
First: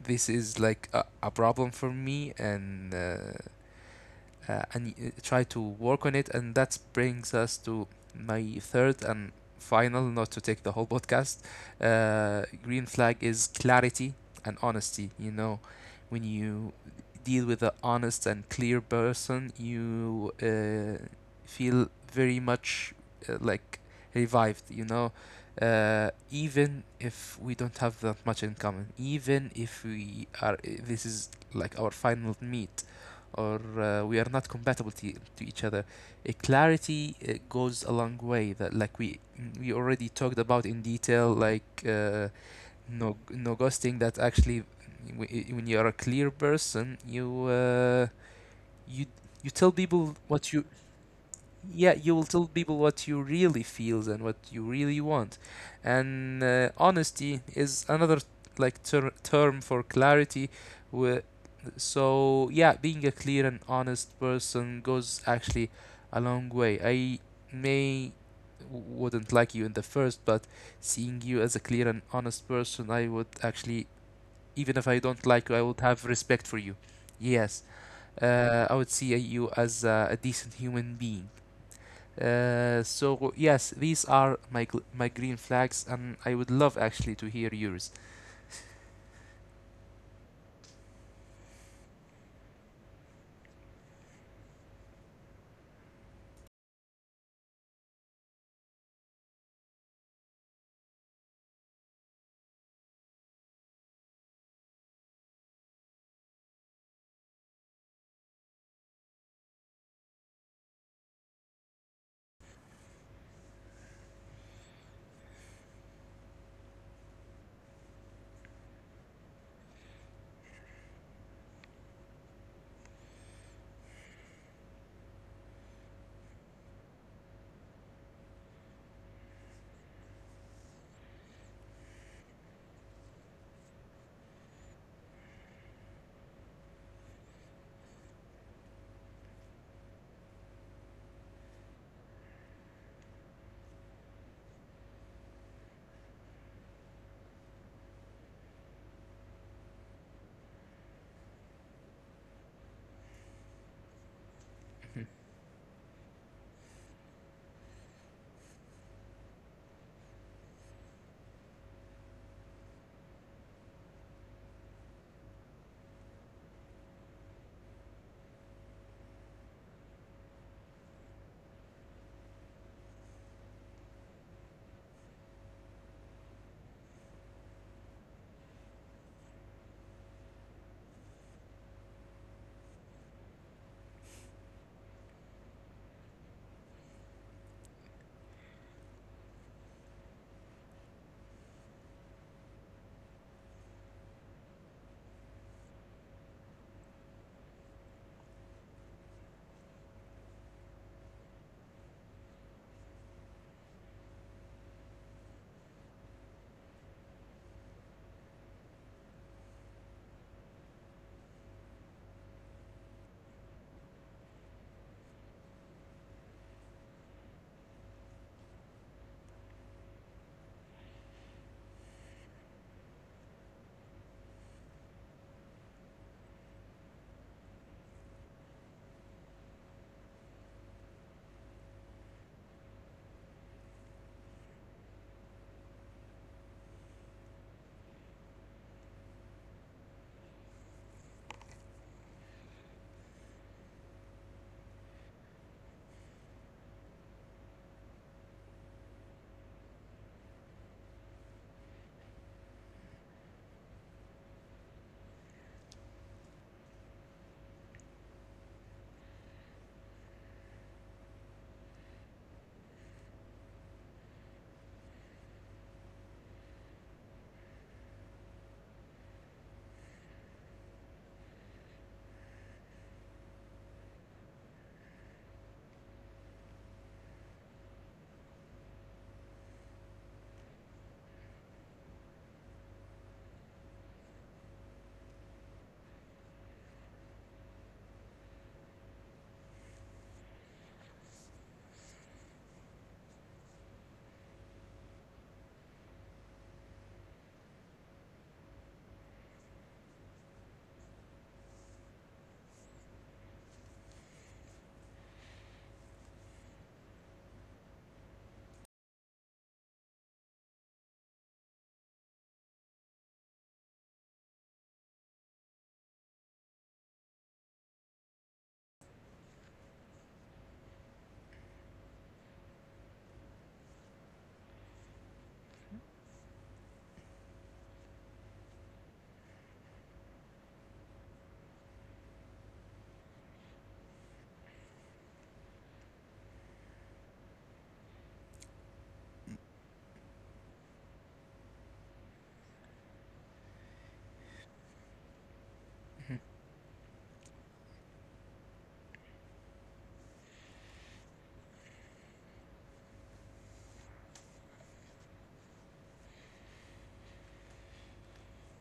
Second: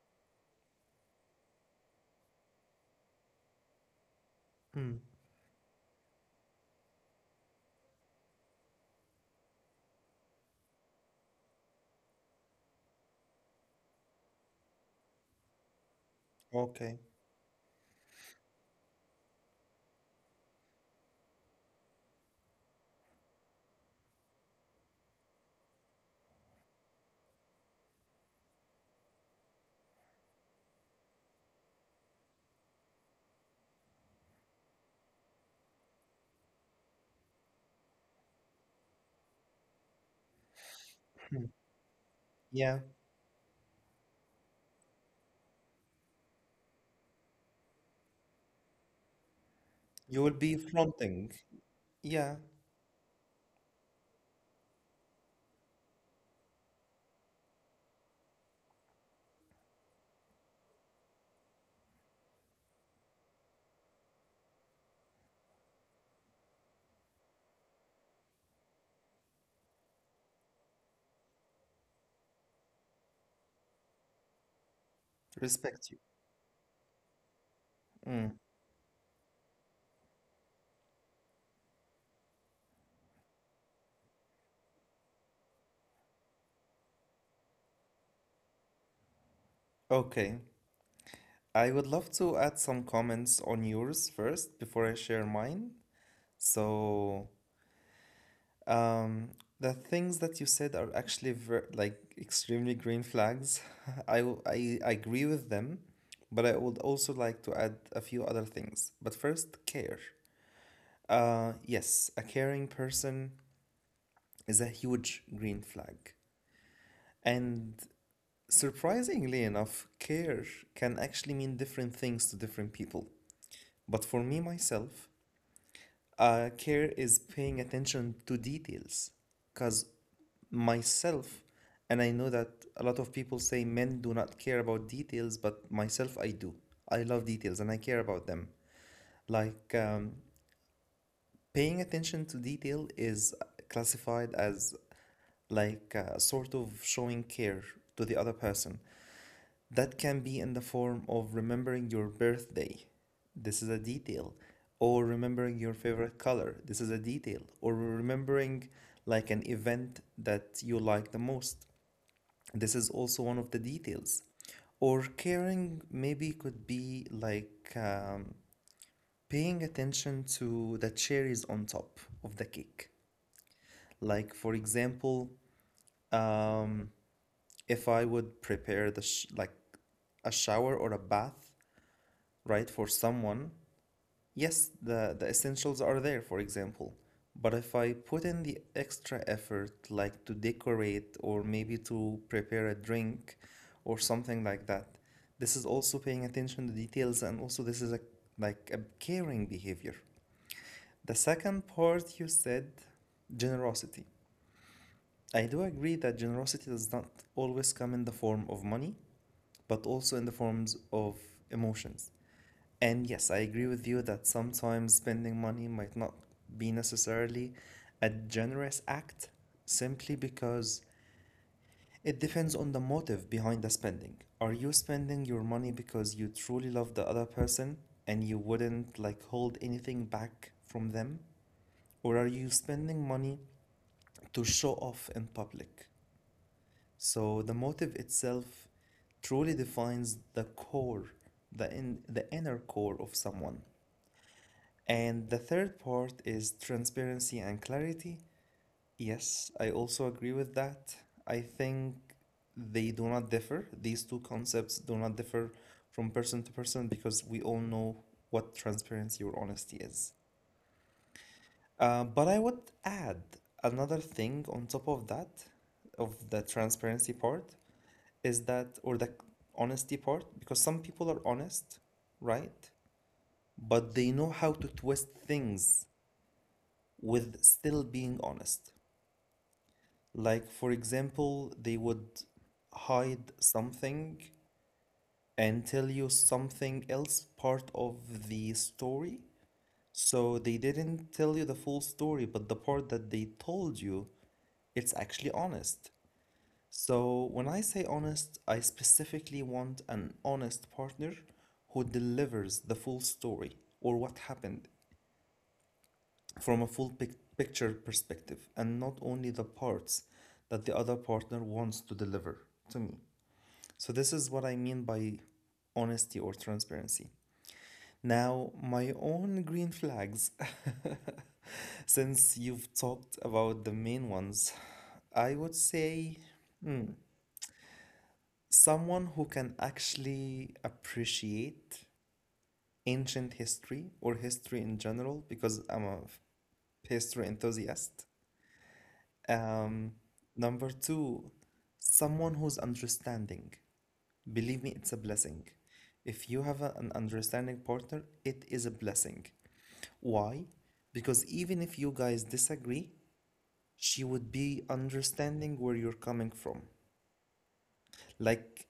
Speaker 2: this is like a problem for me, and
Speaker 1: Mm,
Speaker 2: try to work on it. And that brings us to my third and final, not to take the whole podcast. Green flag is clarity and honesty. You know, when you
Speaker 1: okay.
Speaker 2: deal with an honest and clear person, you feel very much like revived. You know. Even if we don't have that much in common, even if we are, this is like our final meet, or we are not compatible to each other. A clarity goes a long way. That like we already talked about in detail,
Speaker 1: Mm.
Speaker 2: like
Speaker 1: Yeah.
Speaker 2: no no ghosting. That actually, when you are a clear person, you you you tell people
Speaker 1: You will
Speaker 2: what
Speaker 1: be
Speaker 2: you,
Speaker 1: fronting.
Speaker 2: yeah, you will
Speaker 1: Yeah.
Speaker 2: tell people what you really feel and what you really want, and honesty is another like term for clarity, wh- so yeah, being a clear and honest person goes actually a long way. I may wouldn't like you in the first, but seeing you as a clear and honest person, I would actually, even if I don't like you, I would
Speaker 1: Respect
Speaker 2: have
Speaker 1: you.
Speaker 2: respect for you. Yes.
Speaker 1: Mm.
Speaker 2: I would see you as a decent human being, so yes, these are my my green flags, and I would love actually to hear yours.
Speaker 1: Okay. I would love to add some comments on yours first before I share mine. So, um, the things that you said are actually ver like extremely green flags. I agree with them, but I would also like to add a few other things. But first, care. Yes, a caring person is a huge green flag. And surprisingly enough, care can actually mean different things to different people. But for me, myself, care is paying attention to details because myself and I know that a lot of people say men do not care about details but myself I do. I love details and I care about them like paying attention to detail is classified as like sort of showing care to the other person. That can be in the form of remembering your birthday. This is a detail. Or remembering your favorite color. This is a detail. Or remembering like an event that you like the most. This is also one of the details. Or caring maybe could be like paying attention to the cherries on top of the cake. Like, for example, um, if I would prepare the like a shower or a bath, right? For someone, yes, the essentials are there, for example. But if I put in the extra effort, like to decorate or maybe to prepare a drink or something like that, this is also paying attention to details and also this is a like a caring behavior. The second part you said, generosity. I do agree that generosity does not always come in the form of money, but also in the forms of emotions. And yes, I agree with you that sometimes spending money might not be necessarily a generous act simply because it depends on the motive behind the spending. Are you spending your money because you truly love the other person and you wouldn't like hold anything back from them? Or are you spending money to show off in public? So the motive itself truly defines the core, the inner core of someone. And the third part is transparency and clarity. Yes, I also agree with that. I think they do not differ. These two concepts do not differ from person to person because we all know what transparency or honesty is. But I would add another thing on top of that, of the transparency part, is that, or the honesty part, because some people are honest, right? But they know how to twist things with still being honest. Like, for example, they would hide something and tell you something else part of the story. So they didn't tell you the full story, but the part that they told you, it's actually honest. So when I say honest, I specifically want an honest partner who delivers the full story or what happened from a full picture perspective and not only the parts that the other partner wants to deliver to me. So, this is what I mean by honesty or transparency. Now, my own green flags, since you've talked about the main ones, I would say someone who can actually appreciate ancient history or history in general, because I'm a history enthusiast. Um, Number two, someone who's understanding. Believe me, it's a blessing.
Speaker 2: Mhm.
Speaker 1: If you have an understanding partner, it is a blessing. Why? Because even if you guys disagree, she would be understanding where you're coming from. Like,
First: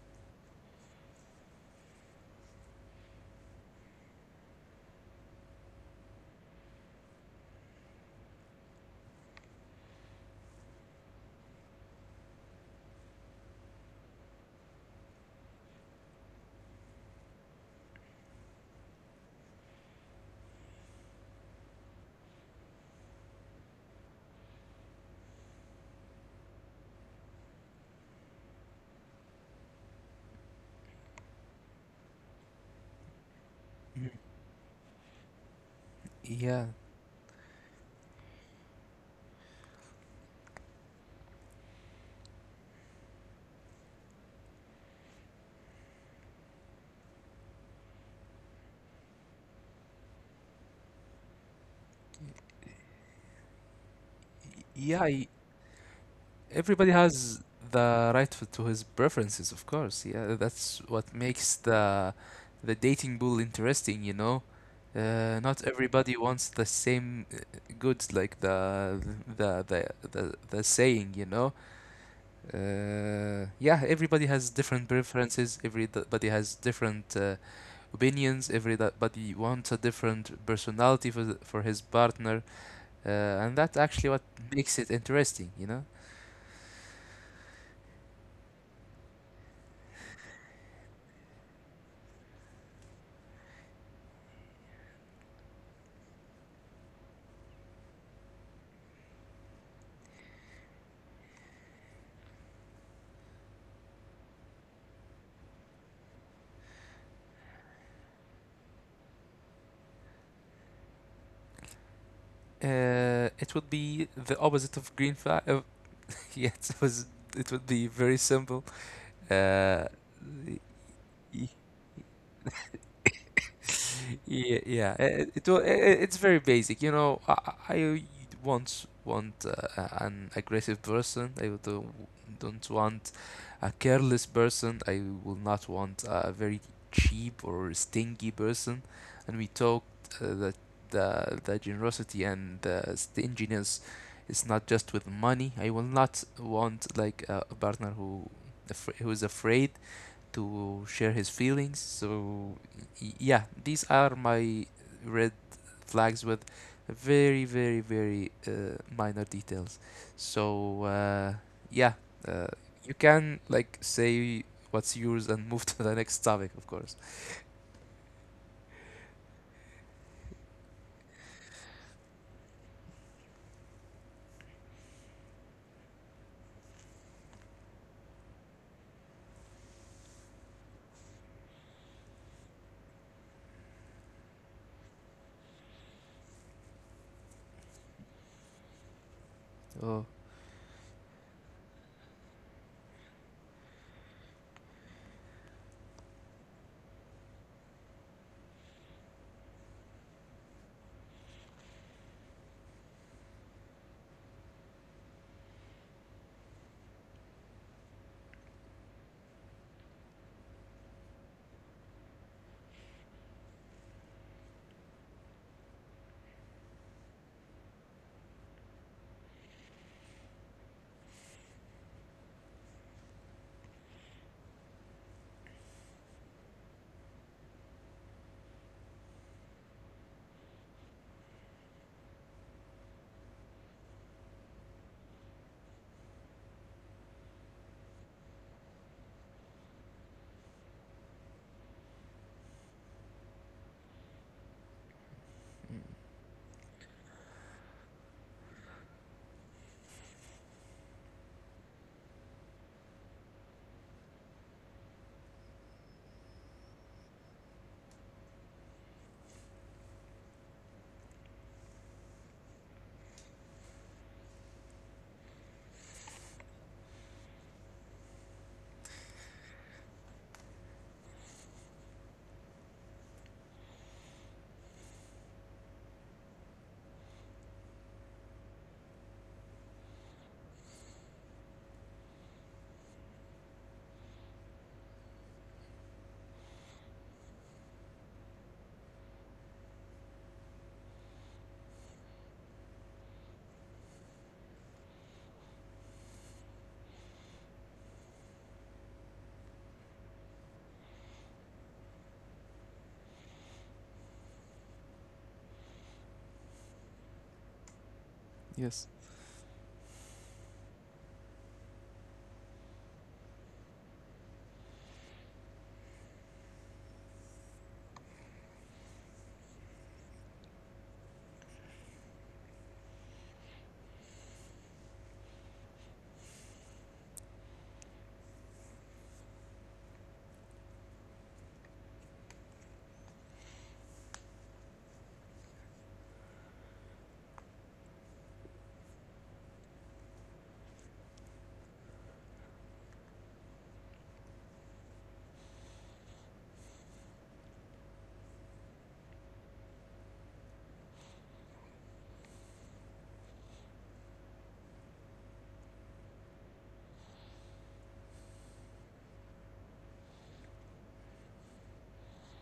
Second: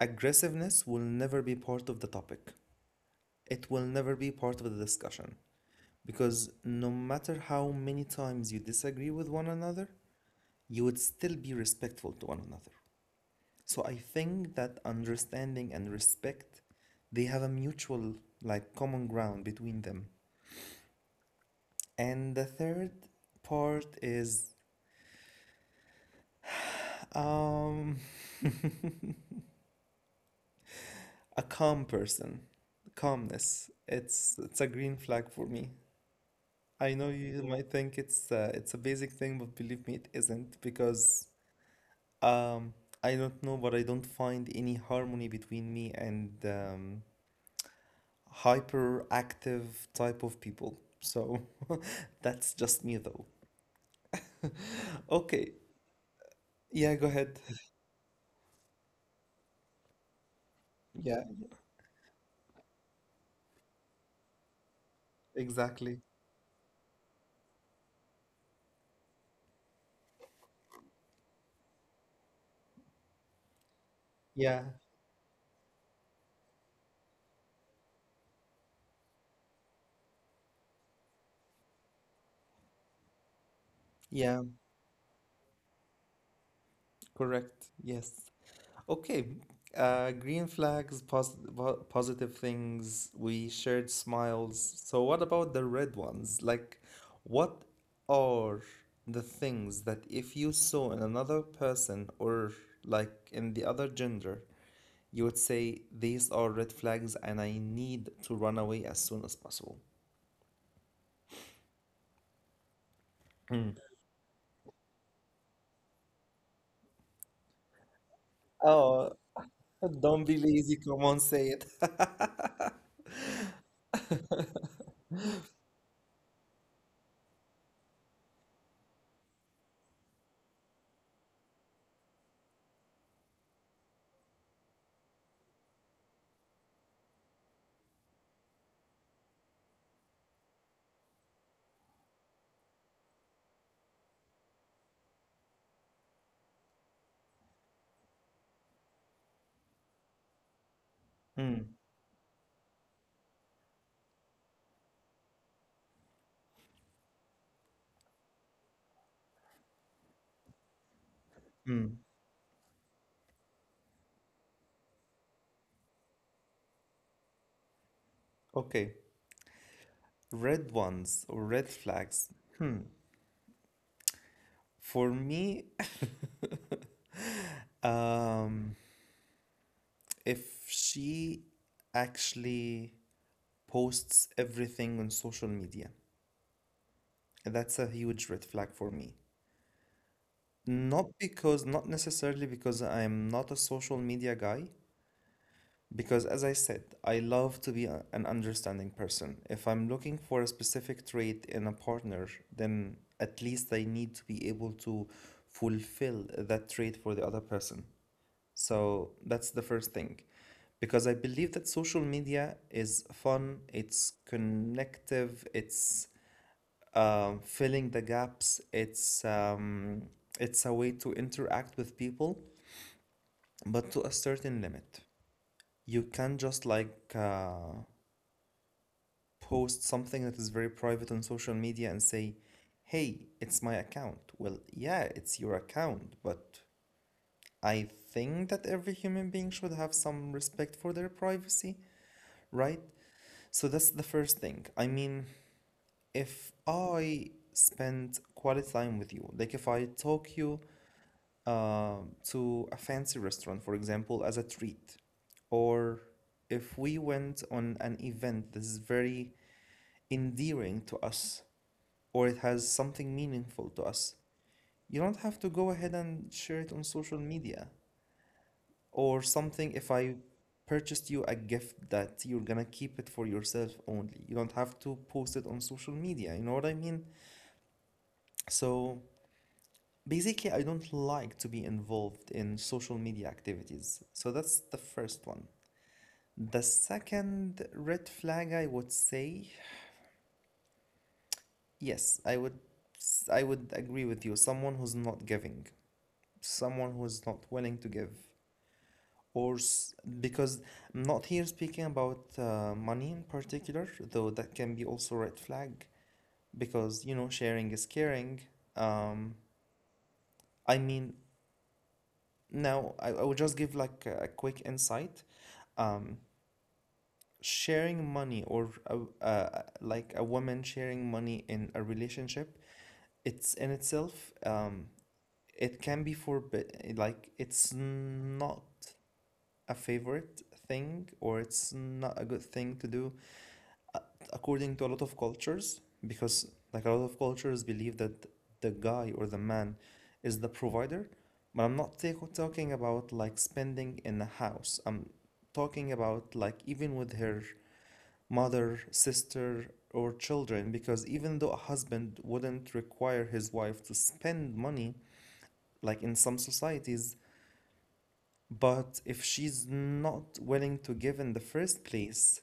Speaker 1: aggressiveness will never be part of the topic, it will never be part of the discussion. Because no matter how many times you disagree with one another, you would still be respectful to one another. So I think that understanding and respect, they have a mutual, like, common ground between them. And the third part is um a calm person. Calmness. It's a green flag for me.
Speaker 2: Yeah,
Speaker 1: I know you might think it's a basic thing, but believe me, it isn't because um I don't know, but I don't find any harmony between me and hyperactive type of people. So that's just me though.
Speaker 2: yeah.
Speaker 1: Okay.
Speaker 2: Everybody
Speaker 1: Yeah, go
Speaker 2: has
Speaker 1: ahead.
Speaker 2: the right to his preferences, of course. Yeah, that's what
Speaker 1: Yeah,
Speaker 2: makes the dating pool interesting, you know. Not
Speaker 1: exactly.
Speaker 2: everybody wants the same goods, like the the the saying, you know. Yeah, everybody has
Speaker 1: Yeah.
Speaker 2: different preferences. Everybody has different. Opinions. Everybody wants a different personality for for his partner, uh, and that's actually what
Speaker 1: Yeah,
Speaker 2: makes it interesting. You know,
Speaker 1: correct. Yes. Okay. Green flags, positive things, we shared smiles. So what about the red ones? Like, what are the things that if you saw in another person or like in the other gender, you would say, these are red flags and I need to run away as soon as possible.
Speaker 2: it would be the opposite of green flag. Yes, it was. It would be very simple.
Speaker 1: Oh,
Speaker 2: Uh,
Speaker 1: don't
Speaker 2: y-
Speaker 1: be lazy. Come on, say it.
Speaker 2: Yeah, yeah. It's very basic. You know, I once want an aggressive person. I don't want a careless person. I will not want a very cheap or stingy person. And we talked that the generosity and the stinginess is not just with money. I will not want like a partner who, who is afraid to share his feelings.
Speaker 1: Mm,
Speaker 2: So yeah, these are my red flags with very, very, very minor details. So yeah,
Speaker 1: mm.
Speaker 2: uh, you can like say what's yours and move to the next topic, of course.
Speaker 1: Okay. Red ones or red flags. For me, um, if she actually posts everything on social media, that's a huge red flag for me.
Speaker 2: Oh,
Speaker 1: Not because, not necessarily because I'm not a social media guy, because, as I said, I love to be an understanding person. If I'm looking for a specific trait in a partner, then at least I need to be able to fulfill that trait for the other person. So that's the first thing. Because I believe that social media is fun, it's connective, it's filling the gaps, it's a way to interact with people, but to a certain limit you can't just like post something that is very private on social media and say, hey, it's my account. Well, yeah, it's your account, but I think that every human being should have some respect for their privacy, right? So that's the first thing. I mean,
Speaker 2: mm,
Speaker 1: if I spend quality time with you, like if I talk you uh, to a fancy restaurant, for example, as a treat, or if we went on an event that is very endearing to us or it has something meaningful to us, you don't have to go ahead and share it on social media or something. If I purchased you a gift that you're gonna keep it for yourself only, you don't have to post it on social media. You know what I mean? So basically, I don't like to be involved in social media activities. So that's the first one. The second red flag I would say, yes, I would agree with you. Someone who's not giving, someone who's not willing to give, or s- because I'm not here speaking about money in particular, though that can be also red flag because you know sharing is caring.
Speaker 2: yes,
Speaker 1: Um, I mean, now I would just give like a quick insight. Um, Sharing money or like a woman sharing money in a relationship, it's in itself, it can be forbid. Like it's not a favorite thing or it's not a good thing to do according to a lot of cultures because like a lot of cultures believe that the guy or the man is the provider, but I'm not talking about like spending in a house. I'm talking about like even with her mother, sister, or children, because even though a husband wouldn't require his wife to spend money like in some societies, but if she's not willing to give in the first place,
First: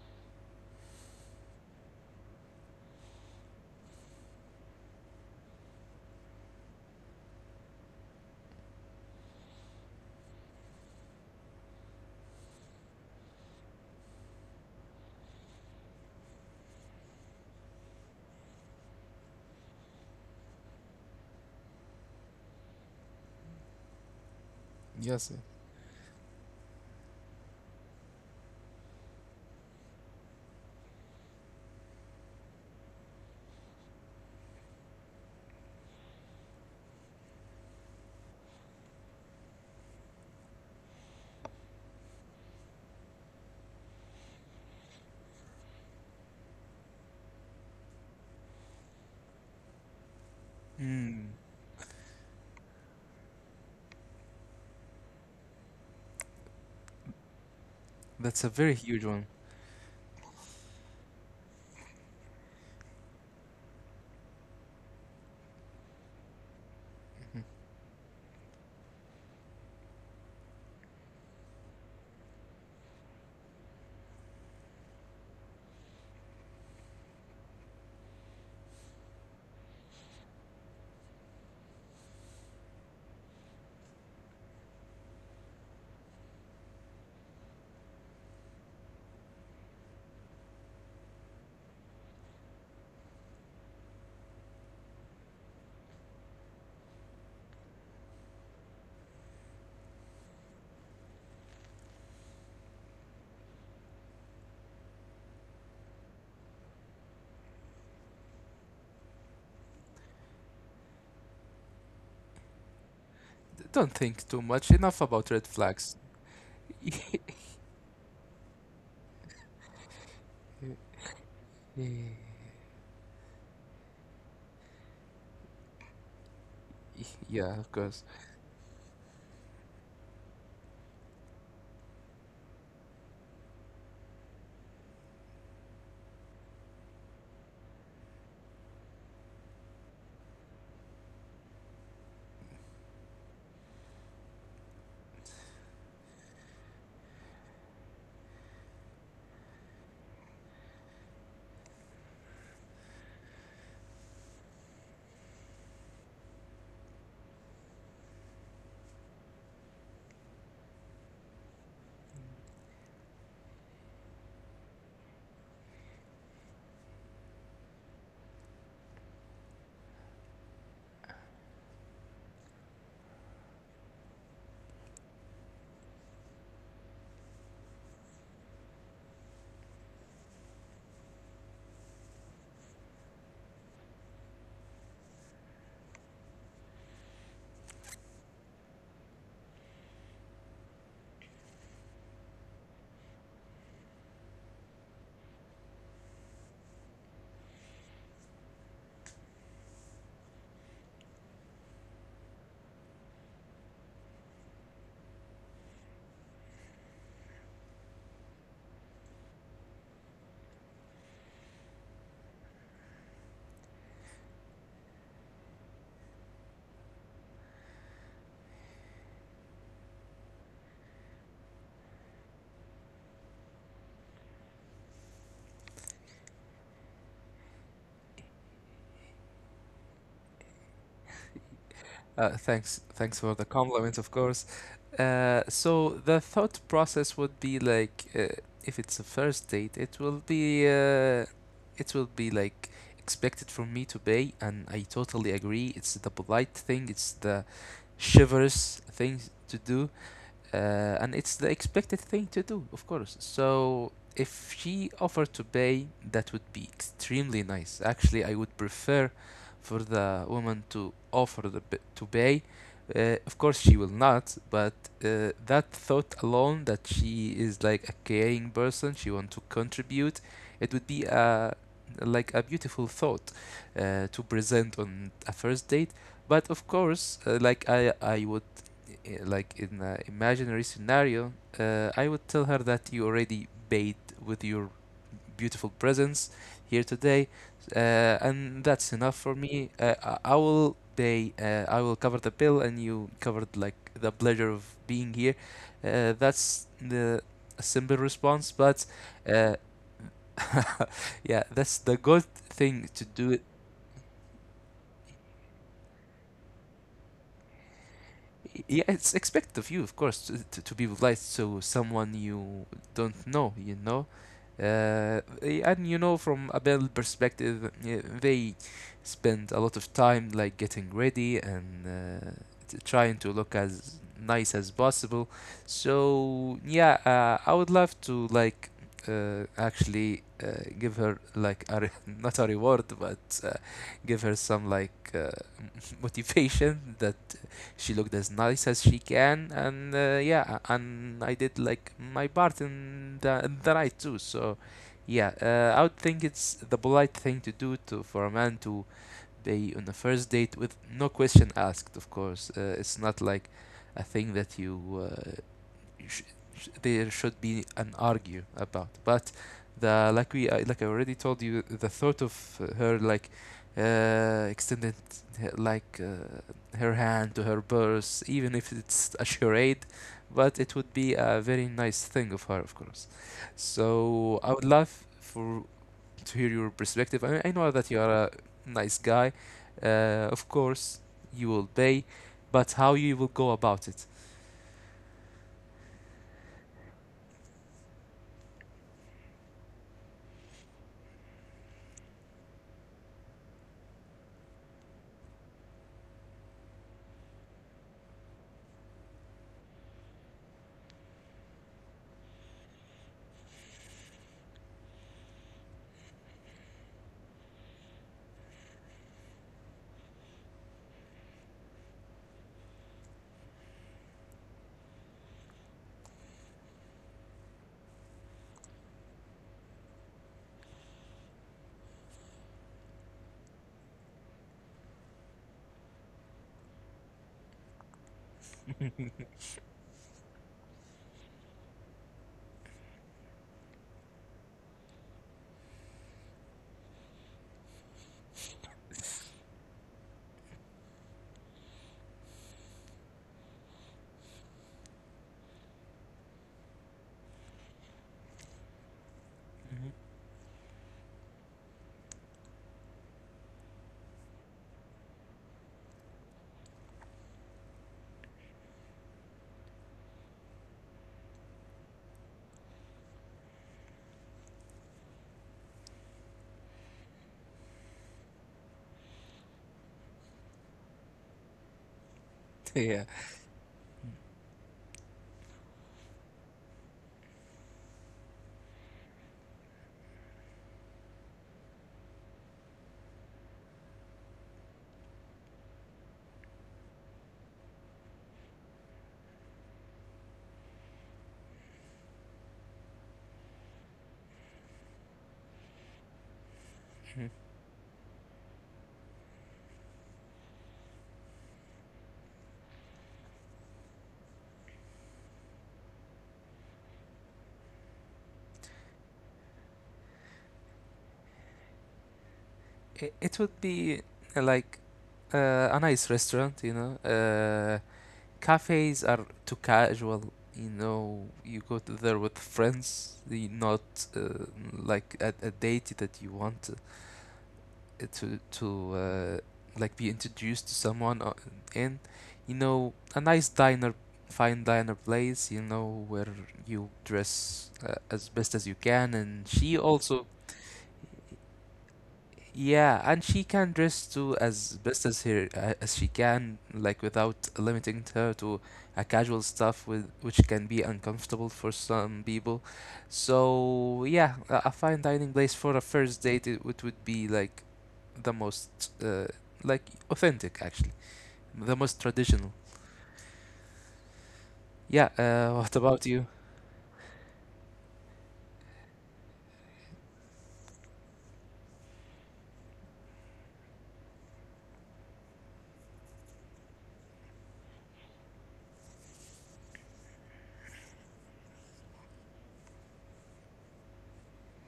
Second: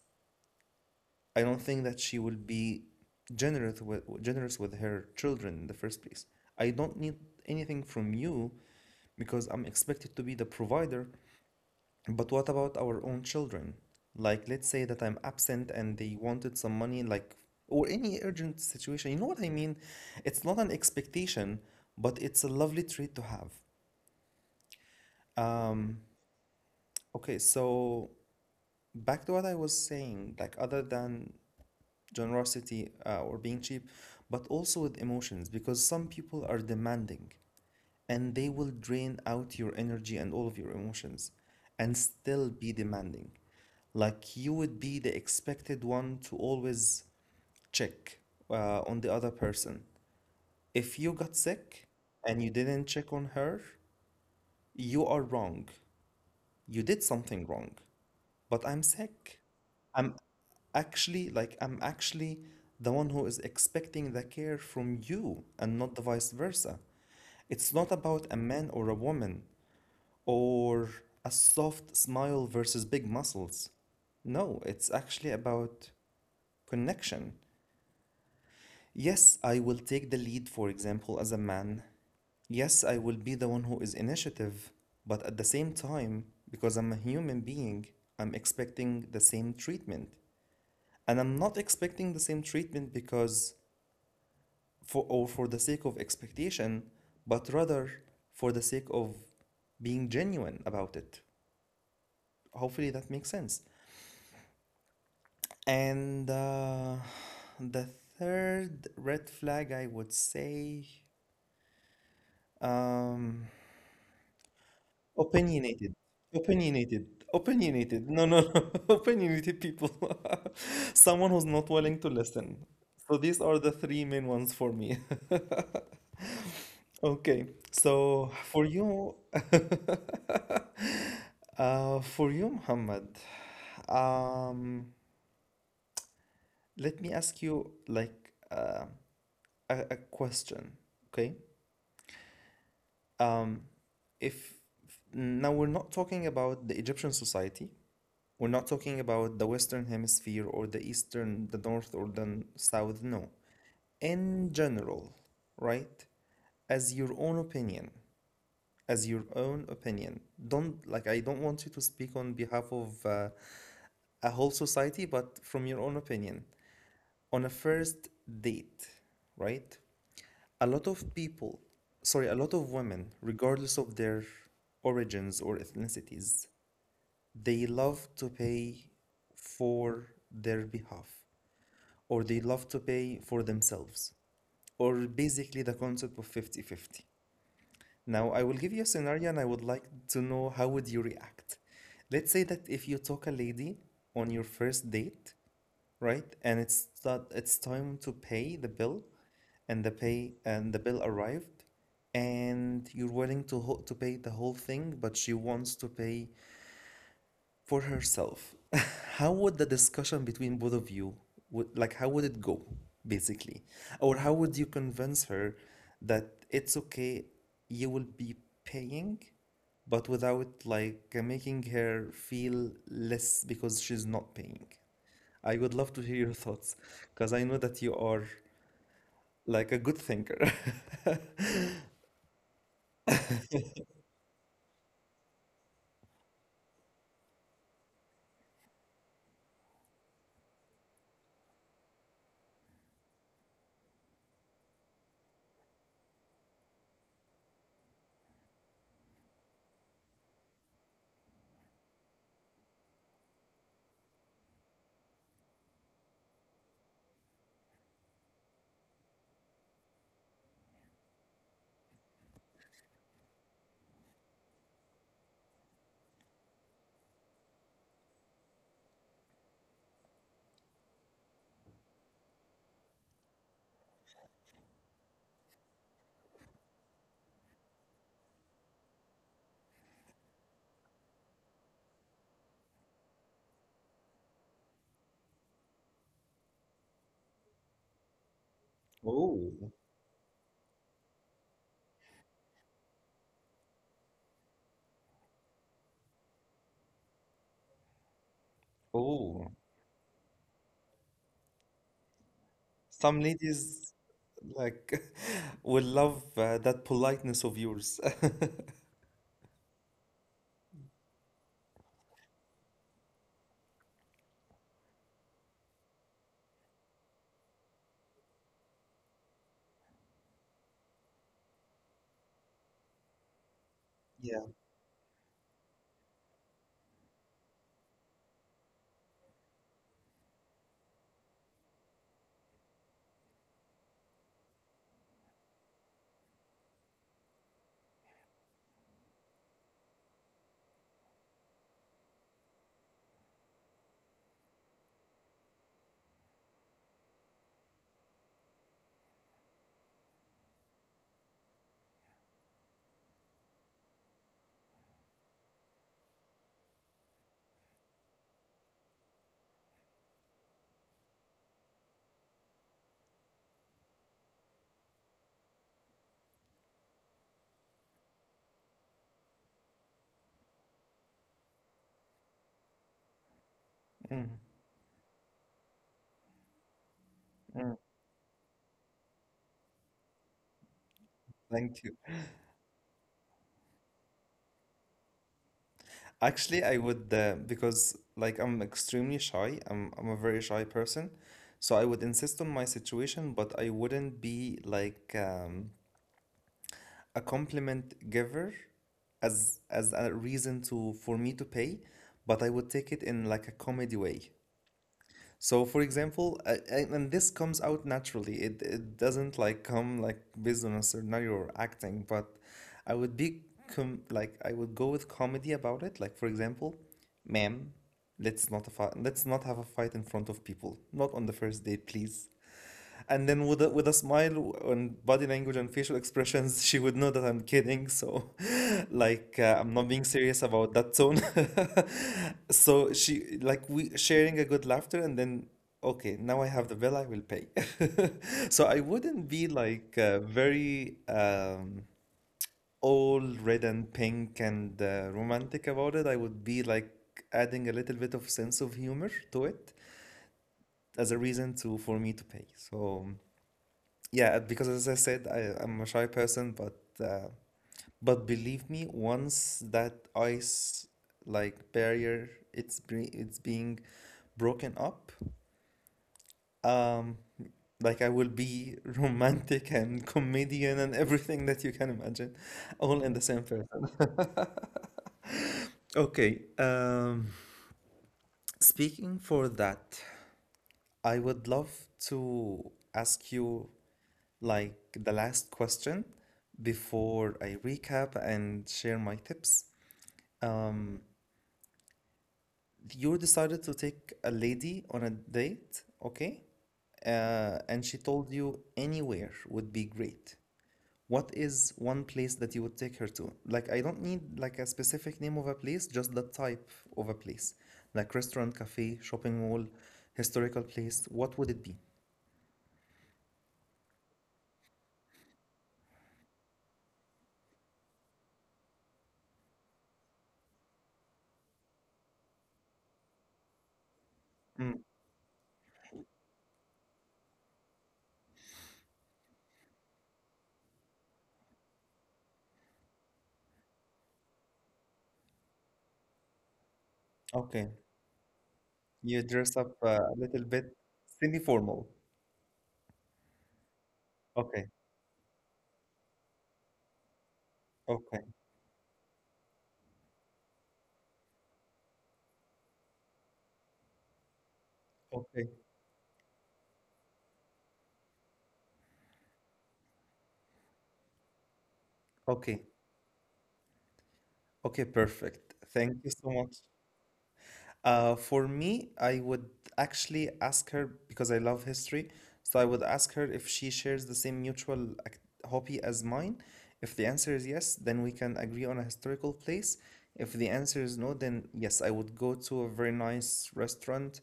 Speaker 1: I don't think that she will be generous with her children in the first place. I don't need anything from you because I'm expected to be the provider. But what about our own children? Like, let's say that I'm absent and they wanted some money, like, or any urgent situation. You know what I mean? It's not an expectation, but it's a lovely treat to have.
Speaker 2: yes.
Speaker 1: Um, okay, so back to what I was saying, like, other than generosity or being cheap, but also with emotions because some people are demanding and they will drain out your energy and all of your emotions and still be demanding. Like you would be the expected one to always check on the other person. If you
Speaker 2: Mm,
Speaker 1: got sick and you didn't check on her, you are wrong. You did something wrong.
Speaker 2: that's a
Speaker 1: But
Speaker 2: very
Speaker 1: I'm
Speaker 2: huge one.
Speaker 1: sick. I'm I'm actually the one who is expecting the care from you and not the vice versa.
Speaker 2: Mhm.
Speaker 1: It's not about a man or a woman or a soft smile versus big muscles. No, it's actually about connection. Yes, I will take the lead, for example, as a man. Yes, I will be the one who is initiative, but at the same time, because I'm a human being, I'm expecting the same treatment. And I'm not expecting the same treatment because for the sake of expectation, but rather for the sake of being genuine about it. Hopefully that makes sense. And The third red flag I would say um,
Speaker 2: D- Don't think too much. Enough about red flags.
Speaker 1: opinionated. Opinionated. Opinionated. No, no, no. Opinionated people. Someone who's not willing to listen. So these are the three main ones for me. Okay,
Speaker 2: Yeah, of course.
Speaker 1: so for you, for you, Muhammad, um, let me ask you like a question, okay? Um, if now we're not talking about the Egyptian society, we're not talking about the Western Hemisphere or the Eastern, the North or the South, no. In general, right? As your own opinion. As your own opinion. Don't, like, I don't want you to speak on behalf of a whole society, but from your own opinion. On a first date, right? A lot of people, sorry, a lot of women, regardless of their origins or ethnicities, they love to pay for their behalf or they love to pay for themselves or basically the concept of fifty-fifty. Now, I will give you a scenario and I would like to know how would you react. Let's say that if you took a lady on your first date, right? And it's that it's time to pay the bill and the bill arrived and you're willing to to pay the whole thing, but she wants to pay for herself, how would the discussion between both of you, would, like, how would it go, basically? Or how would you convince her that it's okay, you will be paying, but without, like, making her feel less because she's not paying? I would love to hear your thoughts, because I know that you are, like, a good thinker.
Speaker 2: Thanks, thanks for the compliments. Of course. So the thought process would be like, if it's a first date, it will be like expected from me to pay, and I totally agree. It's the polite thing. It's the chivalrous thing to do, uh, and it's the expected thing to do, of course. So if she offered to pay, that would be extremely nice. Actually, I would prefer for the woman to offer to pay. Of course, she will not, but that thought alone that she is like a caring person, she wants to contribute, it would be a like a beautiful thought to present on a first date. But of course, like I would, like in an imaginary scenario, I would tell her that you already bathed with your beautiful presence here today, uh, and that's enough for me.
Speaker 1: Oh,
Speaker 2: I will pay. I will cover the bill, and you covered like the pleasure of being here. That's the a simple response, but uh,
Speaker 1: oh.
Speaker 2: yeah, that's the good thing to
Speaker 1: Some
Speaker 2: do.
Speaker 1: ladies like will love that politeness of yours.
Speaker 2: Yeah, it's expect of you, of course, to be polite to someone you don't know, you know. And you know, from a Abel perspective, they spend a lot of time like getting ready and trying to look as nice
Speaker 1: Yeah.
Speaker 2: as possible. So yeah, I would love to like actually give her like a not a reward, but give her some like motivation that she looked as nice as she can, and yeah, and I did like my part in the right too. So yeah, I would think it's the polite thing to do to for a man to be on the first date with no question asked. Of course, it's not like a thing that you sh- there should be an argue about. But the, like we, I like I already told you the thought of her like extended like her hand to her purse, even if it's a charade, but it would be a very nice thing of her, of course. So I
Speaker 1: Mm,
Speaker 2: would love for to hear your perspective. I know that
Speaker 1: mm.
Speaker 2: you are a nice guy. Of course, you will pay,
Speaker 1: Thank you.
Speaker 2: but how you will go about it?
Speaker 1: Actually, I would because like I'm extremely shy. I'm a very shy person, so I would insist on my situation, but I wouldn't be like a compliment giver as a reason to for me to pay, but I would take it in like a comedy way. So, for example, and this comes out naturally. It doesn't like come like based on a scenario or acting, but I would be com like I would go with comedy about it. Like for example, ma'am, let's not have a fight in front of people. Not on the first date, please. And then with a smile and body language and facial expressions, she would know that I'm kidding. So, like I'm not being serious about that tone. So she like we sharing a good laughter, and then okay, now I have the bill, I will pay. So I wouldn't be like very all red and pink and romantic about it. I would be like adding a little bit of sense of humor to it as a reason to for me to pay. So yeah, because as I said, I'm a shy person, uh, but believe me, once that ice like barrier it's being broken up, um, like I will be romantic and comedian and everything that you can imagine, all
Speaker 2: Yeah.
Speaker 1: in the same person. Okay. Speaking for that, I would love to ask you like the last question before I recap and share my tips. Um, you decided to take a lady on a date, okay? And she told you anywhere would be great. What is one place that you would take her to? Like, I don't need like a specific name of a place, just the type of a place, like restaurant, cafe, shopping mall, historical place. What would it be?
Speaker 2: It would be like a nice restaurant, you know. Cafes are too casual, you know. You go to there with friends, you not uh,
Speaker 1: Mm,
Speaker 2: like at a date that you want to like be introduced to someone in. You know, a nice diner, fine diner place, you know, where you dress
Speaker 1: okay,
Speaker 2: as best as you can, and
Speaker 1: you
Speaker 2: she
Speaker 1: dress up
Speaker 2: also,
Speaker 1: a little bit semi-formal.
Speaker 2: yeah, and she can dress too as best
Speaker 1: Okay,
Speaker 2: as her as she can, like without limiting her to
Speaker 1: okay,
Speaker 2: a casual stuff with which can be uncomfortable for some people. So yeah, a fine dining place for a
Speaker 1: okay,
Speaker 2: first date it would be like the most uh, like authentic actually, the most traditional.
Speaker 1: okay,
Speaker 2: Yeah.
Speaker 1: okay,
Speaker 2: What about
Speaker 1: perfect.
Speaker 2: you?
Speaker 1: Thank you so much. For me, I would actually ask her because I love history. So I would ask her if she shares the same mutual hobby as mine. If the answer is yes, then we can agree on a historical place. If the answer is no, then yes, I would go to a very nice restaurant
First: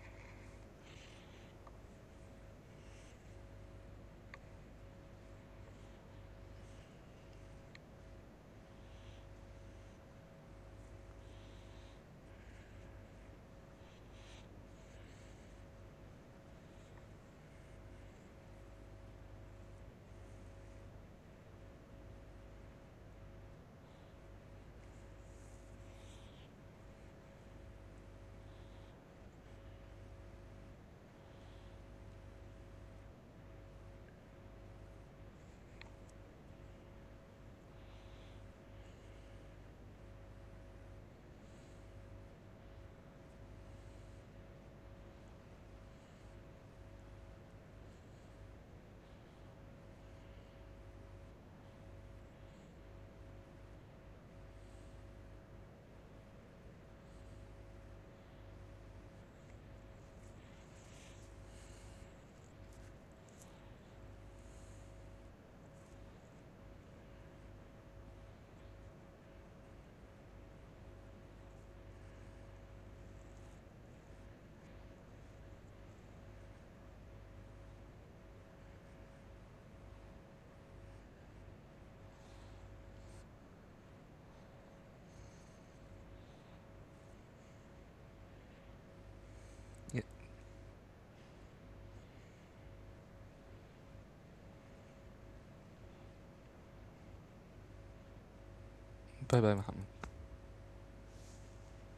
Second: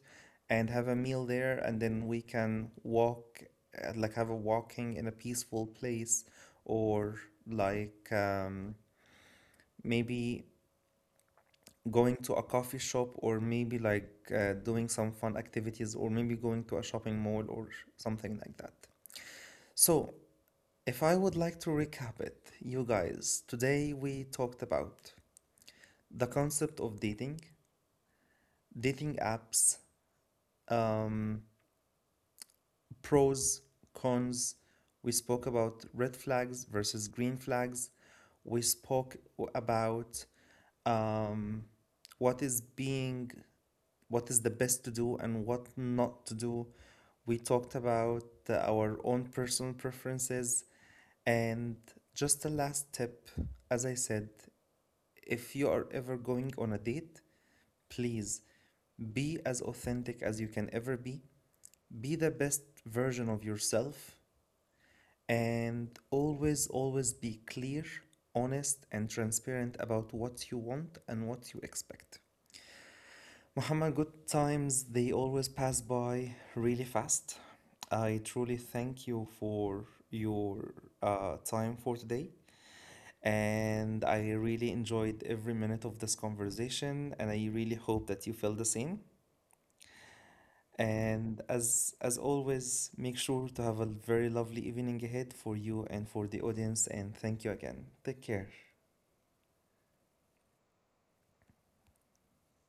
Speaker 1: and have a meal there, and then we can walk, like have a walking in a peaceful place, or like maybe going to a coffee shop or maybe like doing some fun activities or maybe going to a shopping mall or something like that. So, if I would like to recap it, you guys, today we talked about the concept of dating, dating apps, um, pros, cons. We spoke about red flags versus green flags. We spoke about um, what is being what is the best to do and what not to do. We talked about our own personal preferences. And just a last tip, as I said, if you are ever going on a date, please be as authentic as you can ever be the best version of yourself, and always, always be clear, honest, and transparent about what you want and what you expect. Muhammad, good times, they always pass by really fast. I truly thank you for your time for today. And I really enjoyed every minute of this conversation, and I really hope that you feel the same.
Speaker 2: Yeah.
Speaker 1: And as always, make sure to have a very lovely evening ahead for you and for the audience, and thank you again. Take care.
Speaker 2: Bye bye, Muhammad.